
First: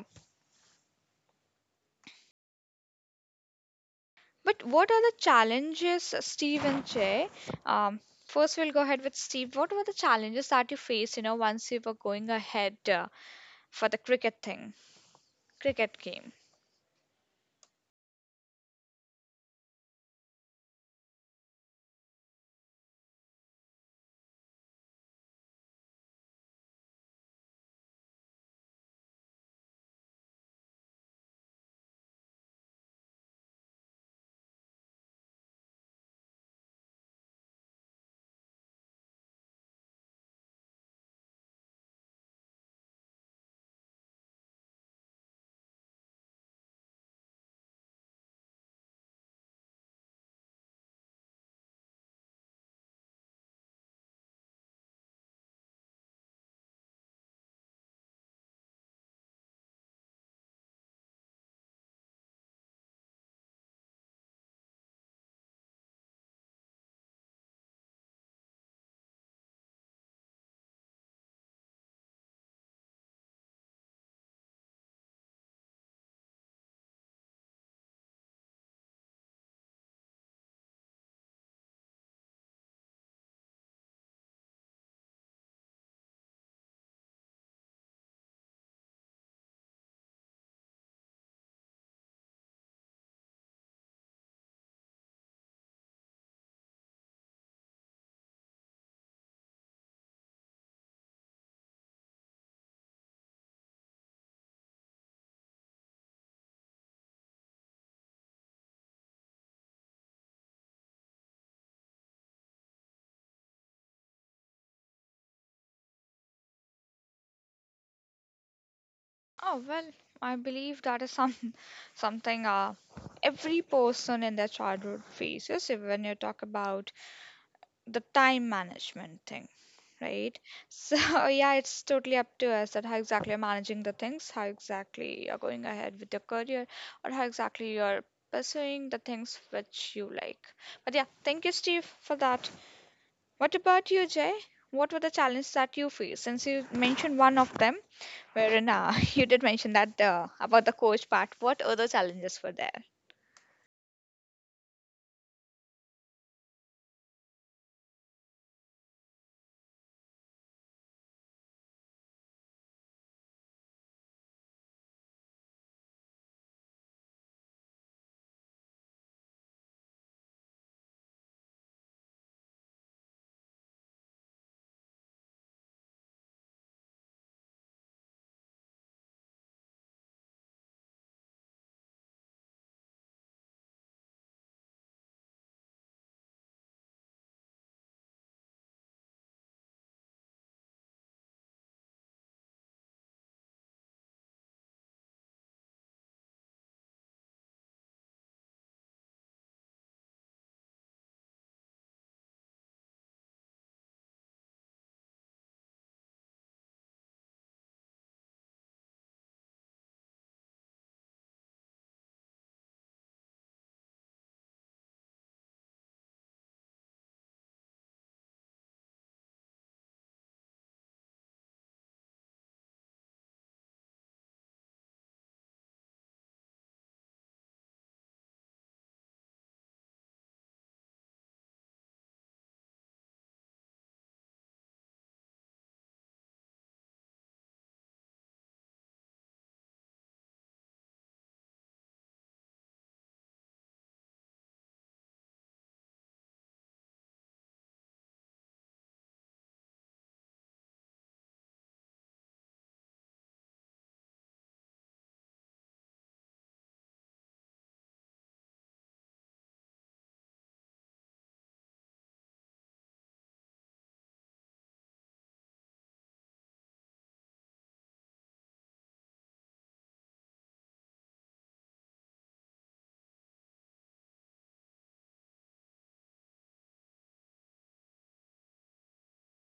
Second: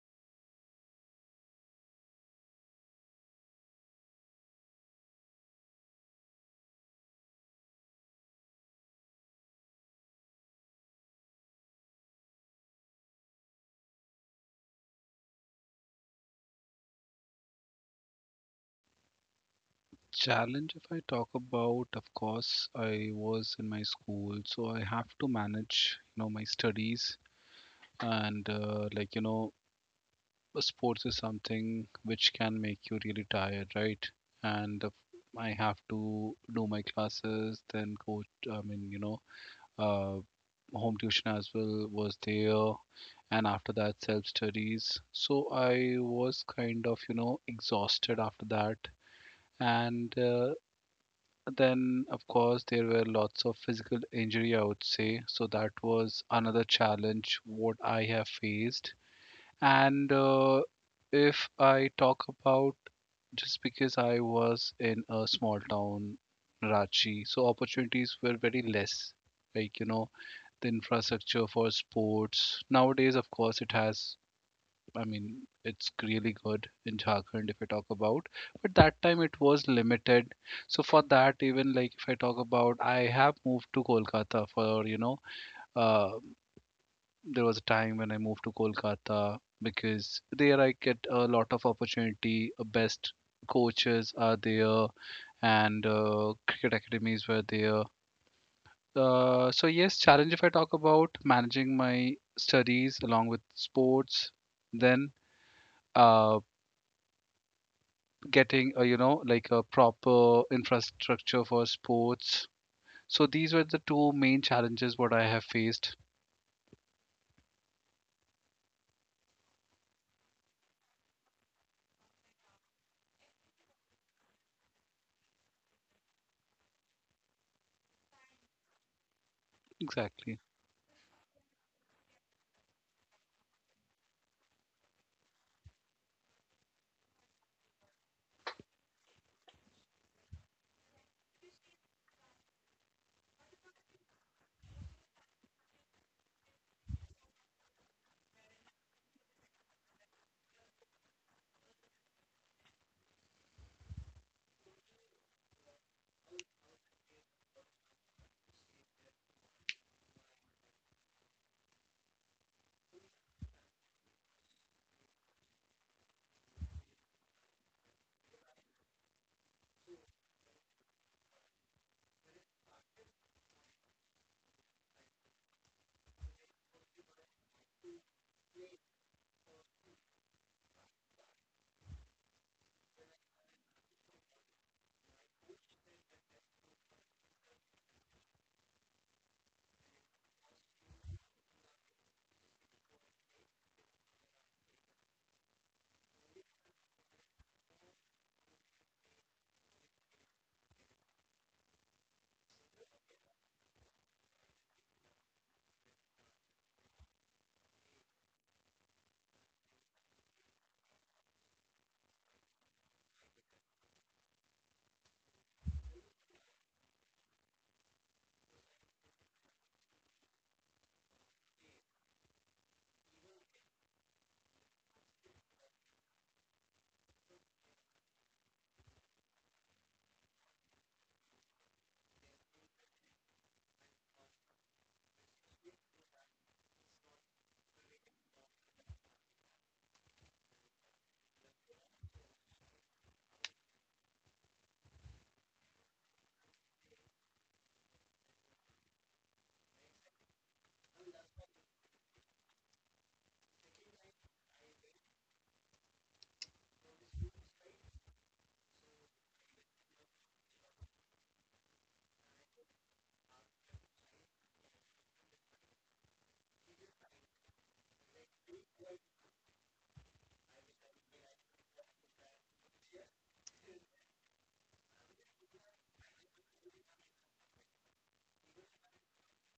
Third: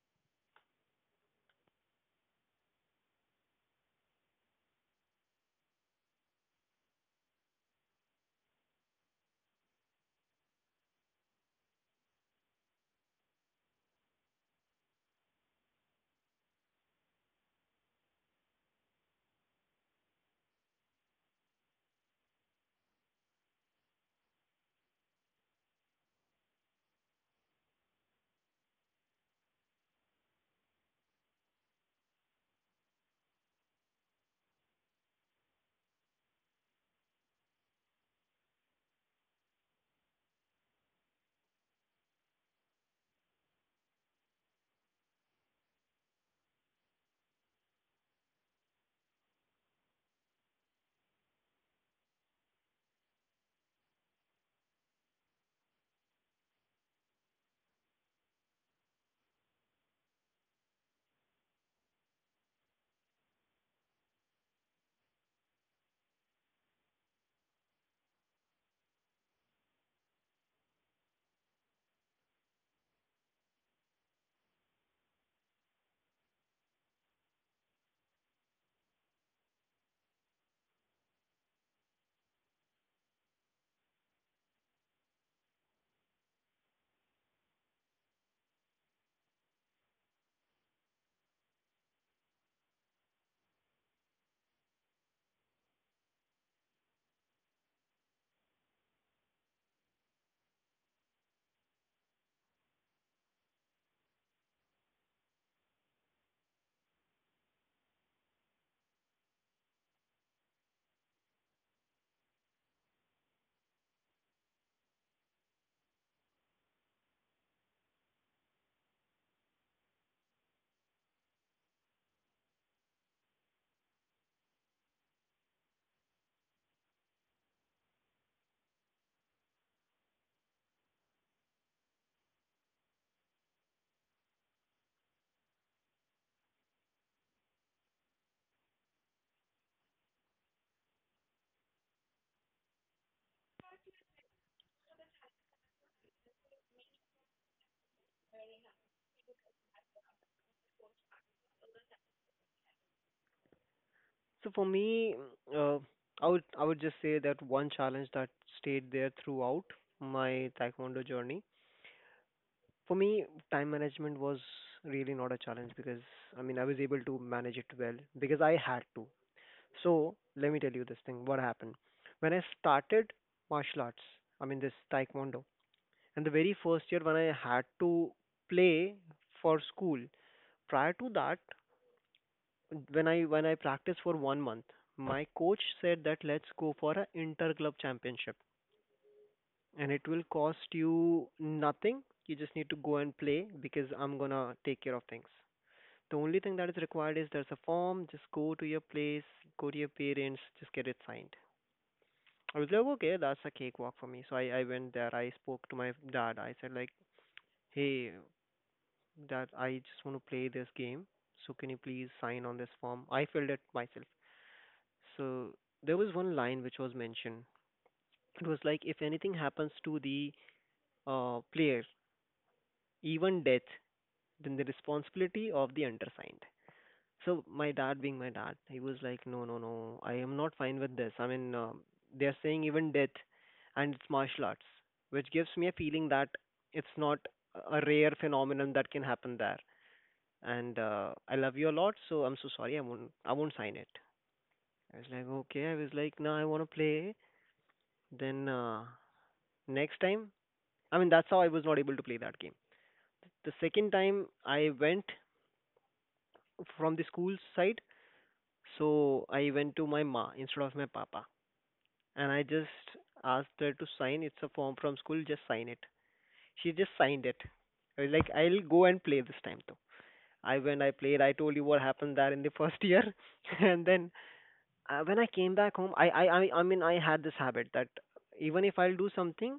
[SPEAKER 1] But what are the challenges, Steve and Jay? Um, First, we'll go ahead with Steve. What were the challenges that you faced, you know, once you were going ahead for the cricket thing, cricket game?
[SPEAKER 3] Challenge, if I talk about, of course, I was in my school, so I have to manage my studies, and sports is something which can make you really tired, right? And I have to do my classes, then coach. I mean, uh, home tuition as well was there, and after that, self studies. So I was kind of exhausted after that, and then of course there were lots of physical injury, I would say. So that was another challenge what I have faced. And if I talk about, just because I was in a small town, Ranchi, so opportunities were very less. Like, the infrastructure for sports. Nowadays, of course, it has, I mean, it's really good in Jharkhand if I talk about, but that time it was limited. So for that, even like if I talk about, I have moved to Kolkata for, uh, there was a time when I moved to Kolkata because there I get a lot of opportunity. Best coaches are there, and cricket academies were there. So yes, challenge if I talk about, managing my studies along with sports, then uh, getting a, like, a proper infrastructure for sports. So these were the two main challenges what I have faced.
[SPEAKER 1] Oh, well, I believe that is some something every person in their childhood faces. If- When you talk about the time management thing, right?
[SPEAKER 3] Exactly.
[SPEAKER 1] So yeah, it's totally up to us that how exactly you're managing the things, how exactly you're going ahead with your career, or how exactly you're pursuing the things which you like. But yeah, thank you, Steve, for that. What about you, Jay? What were the challenges that you faced? Since you mentioned one of them, wherein you did mention that about the coach part, what other challenges were there?
[SPEAKER 2] So for me, uh, I would just say that one challenge that stayed there throughout my taekwondo journey. For me, time management was really not a challenge, because I mean I was able to manage it well because I had to. So let me tell you this thing. What happened when I started martial arts? I mean this taekwondo. And the very first year when I had to play for school. Prior to that, when I practiced for one month, my coach said that let's go for an inter club championship, and it will cost you nothing. You just need to go and play because I'm gonna take care of things. The only thing that is required is there's a form. Just go to your place, go to your parents, just get it signed. I was like, okay, that's a cakewalk for me. So I went there. I spoke to my dad. I said like, hey, dad, I just want to play this game. So can you please sign on this form? I filled it myself. So there was one line which was mentioned. It was like, if anything happens to the player, even death, then the responsibility of the undersigned. So my dad, being my dad, he was like, no, no, no, I am not fine with this. I mean, they are saying even death, and it's martial arts, which gives me a feeling that it's not a rare phenomenon that can happen there. And I love you a lot, so I'm so sorry. I won't sign it. I was like, okay. I was like, no, I want to play. Then next time, I mean, that's how I was not able to play that game. The second time I went from the school side, so I went to my ma instead of my papa, and I just asked her to sign. It's a form from school, just sign it. She just signed it. I was like, I'll go and play this time though. I went, I played, I told you what happened there in the first year, and then when I came back home, I had this habit that even if I'll do something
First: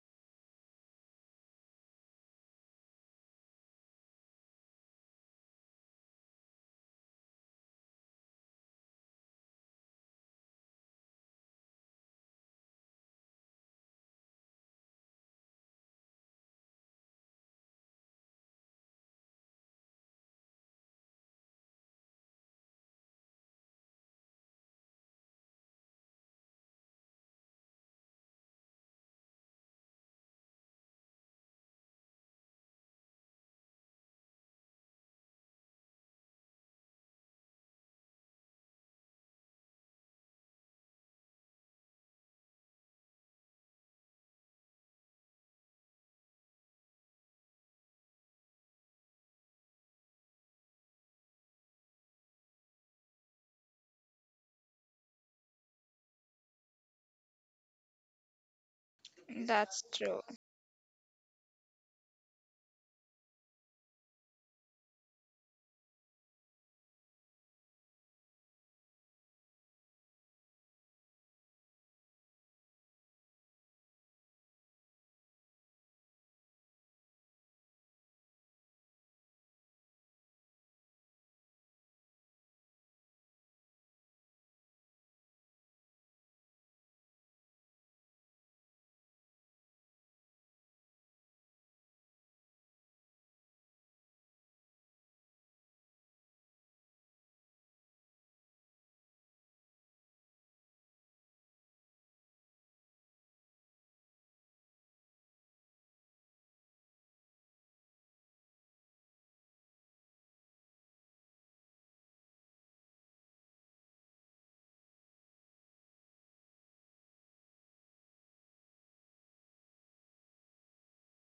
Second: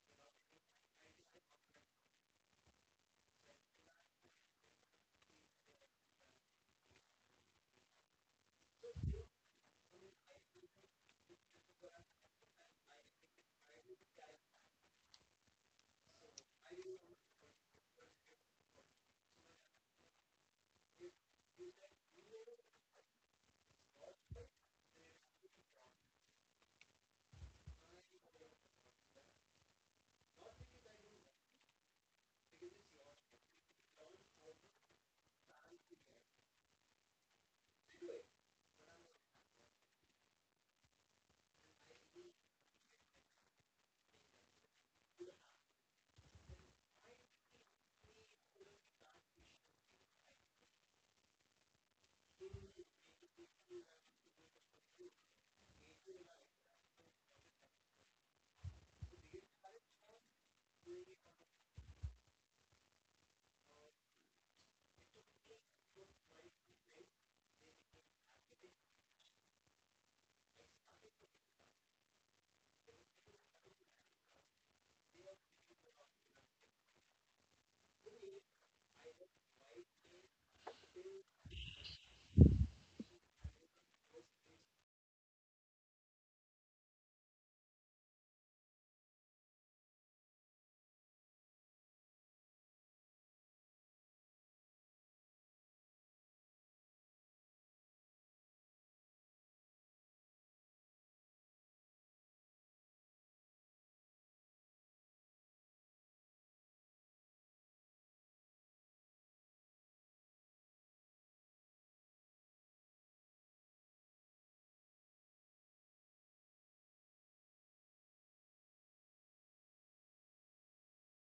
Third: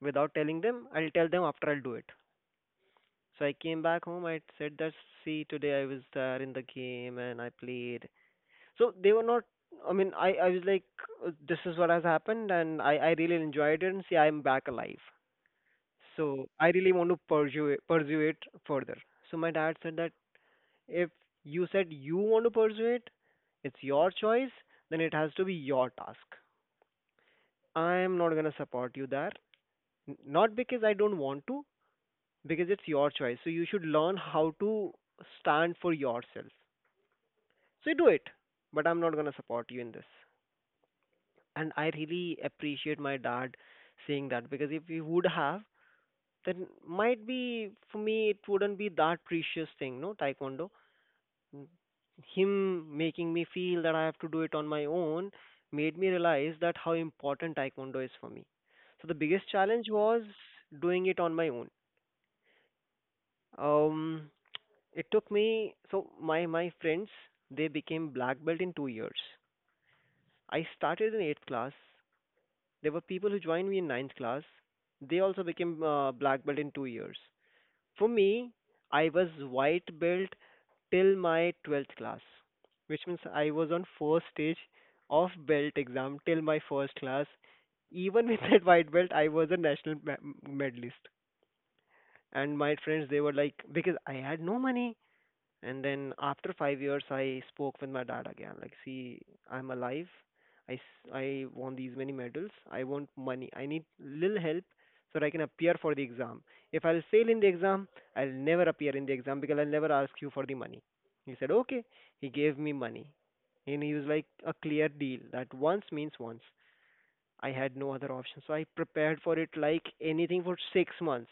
[SPEAKER 2] without telling them, I'll tell them after I'll do it. So I came back home. I said that, see, today I was there in the game and I played. So they were not. I was like, this is what has happened, and I really enjoyed it, and see, I'm back alive. So I really want to pursue it, further." So my dad said that, if you said you want to pursue it, it's your choice, then it has to be your task. I am not gonna support you there. Not because I don't want to, because it's your choice. So you should learn how to stand for yourself. So you do it, but I'm not gonna support you in this. And I really appreciate my dad saying that, because if he would have, then might be for me it wouldn't be that precious thing, no, taekwondo. Mm. Him making me feel that I have to do it on my own made me realize that how important taekwondo is for me. So the biggest
[SPEAKER 1] That's
[SPEAKER 2] challenge
[SPEAKER 1] true.
[SPEAKER 2] was doing it on my own. Um, It took me, so my friends, they became black belt in 2 years. I started in 8th class. There were people who joined me in ninth class. They also became black belt in 2 years. For me, I was white belt till my 12th class, which means I was on first stage of belt exam till my first class. Even with that white belt, I was a national medalist. And my friends, they were like, because I had no money. And then after five years, I spoke with my dad again. Like, see, I'm alive. I won these many medals. I want money. I need little help so that I can appear for the exam. If I'll fail in the exam, I'll never appear in the exam, because I'll never ask you for the money. He said, okay. He gave me money. And he was like a clear deal that once means once. I had no other option. So I prepared for it like anything for six months.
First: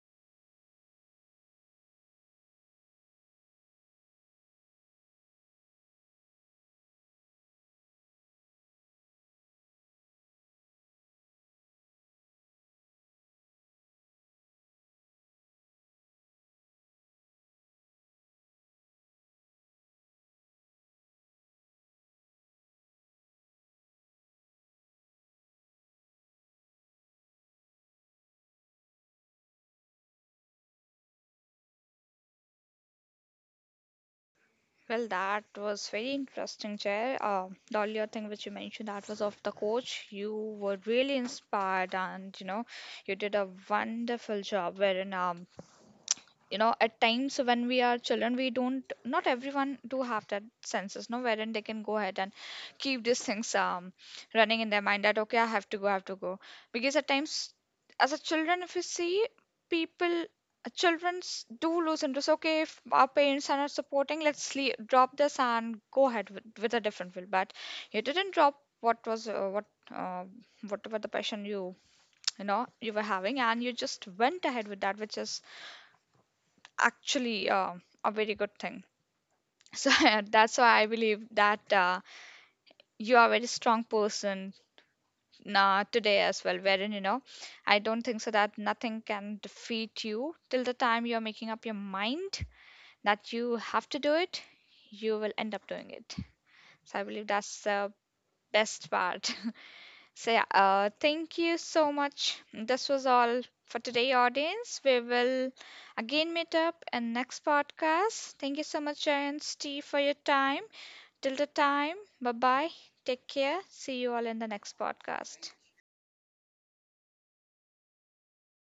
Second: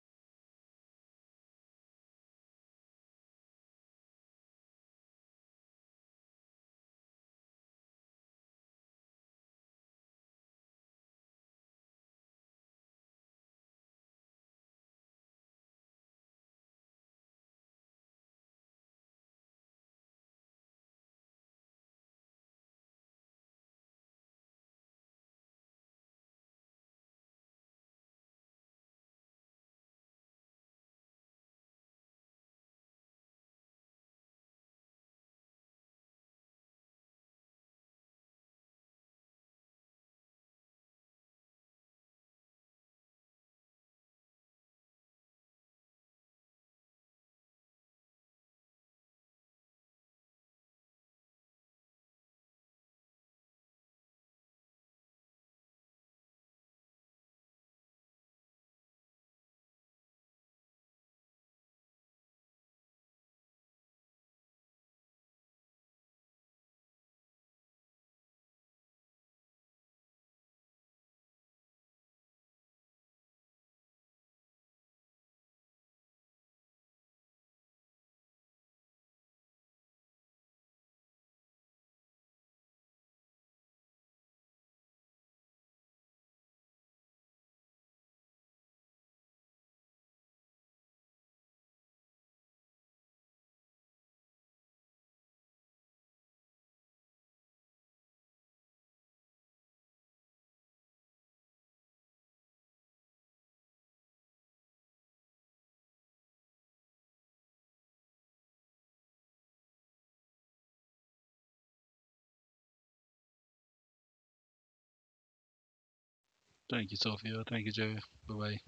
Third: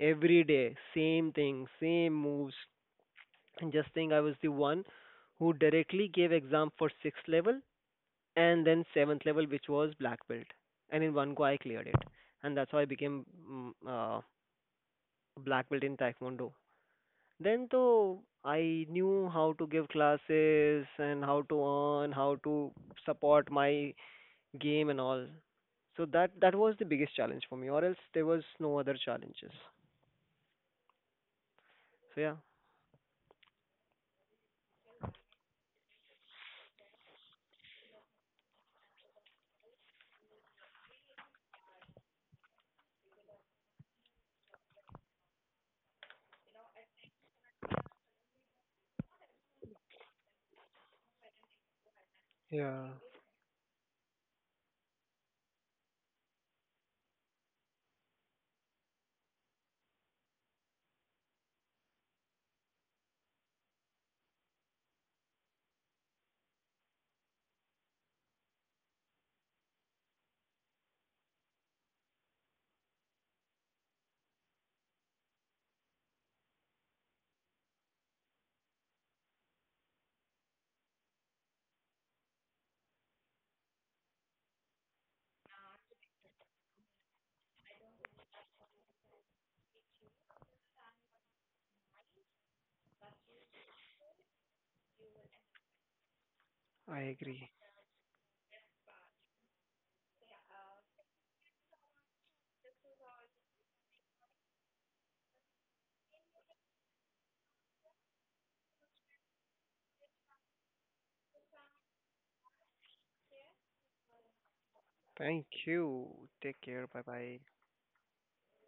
[SPEAKER 2] Every day, same thing, same moves, and just think, I was the one who directly gave exam for sixth level and then seventh level, which was black belt. And in one go, I cleared it. And that's how I became black belt in taekwondo. Then though I knew how to give classes and how to earn, how to support my game and all. So that, that was the biggest challenge for me. Or else there was no other challenges. So yeah.
[SPEAKER 1] Well, that was very interesting, Chair. The earlier thing which you mentioned, that was of the coach. You were really inspired, and you know, you did a wonderful job. Wherein you know at times when we are children we don't not everyone do have that senses no wherein they can go ahead and
[SPEAKER 2] Yeah,
[SPEAKER 1] keep these things running in their mind that okay I have to go I have to go, because at times as a children if you see people children do lose interest. Okay, if our parents are not supporting let's sleep, drop this and go ahead with a different field, but you didn't drop what was uh, whatever the passion you you know you were having and you just went ahead with that, which is actually a very good thing. So that's why I believe that you are a very strong person today as well. Wherein you know, I don't think so that nothing can defeat you till the time you are making up your mind that you have to do it. You will end up doing it. So
[SPEAKER 2] I
[SPEAKER 1] I believe
[SPEAKER 2] agree.
[SPEAKER 1] that's the best part. So, yeah, thank you so much. This was all for today, audience. We will again meet up in next podcast. Thank you so much, Jay and Steve, for your time. Till the time, bye bye. Take care. See you all in the next podcast.
[SPEAKER 2] Thank you. Take care.
[SPEAKER 3] Thank you,
[SPEAKER 2] Bye bye.
[SPEAKER 3] Sophia. Thank you, Jay. Bye bye.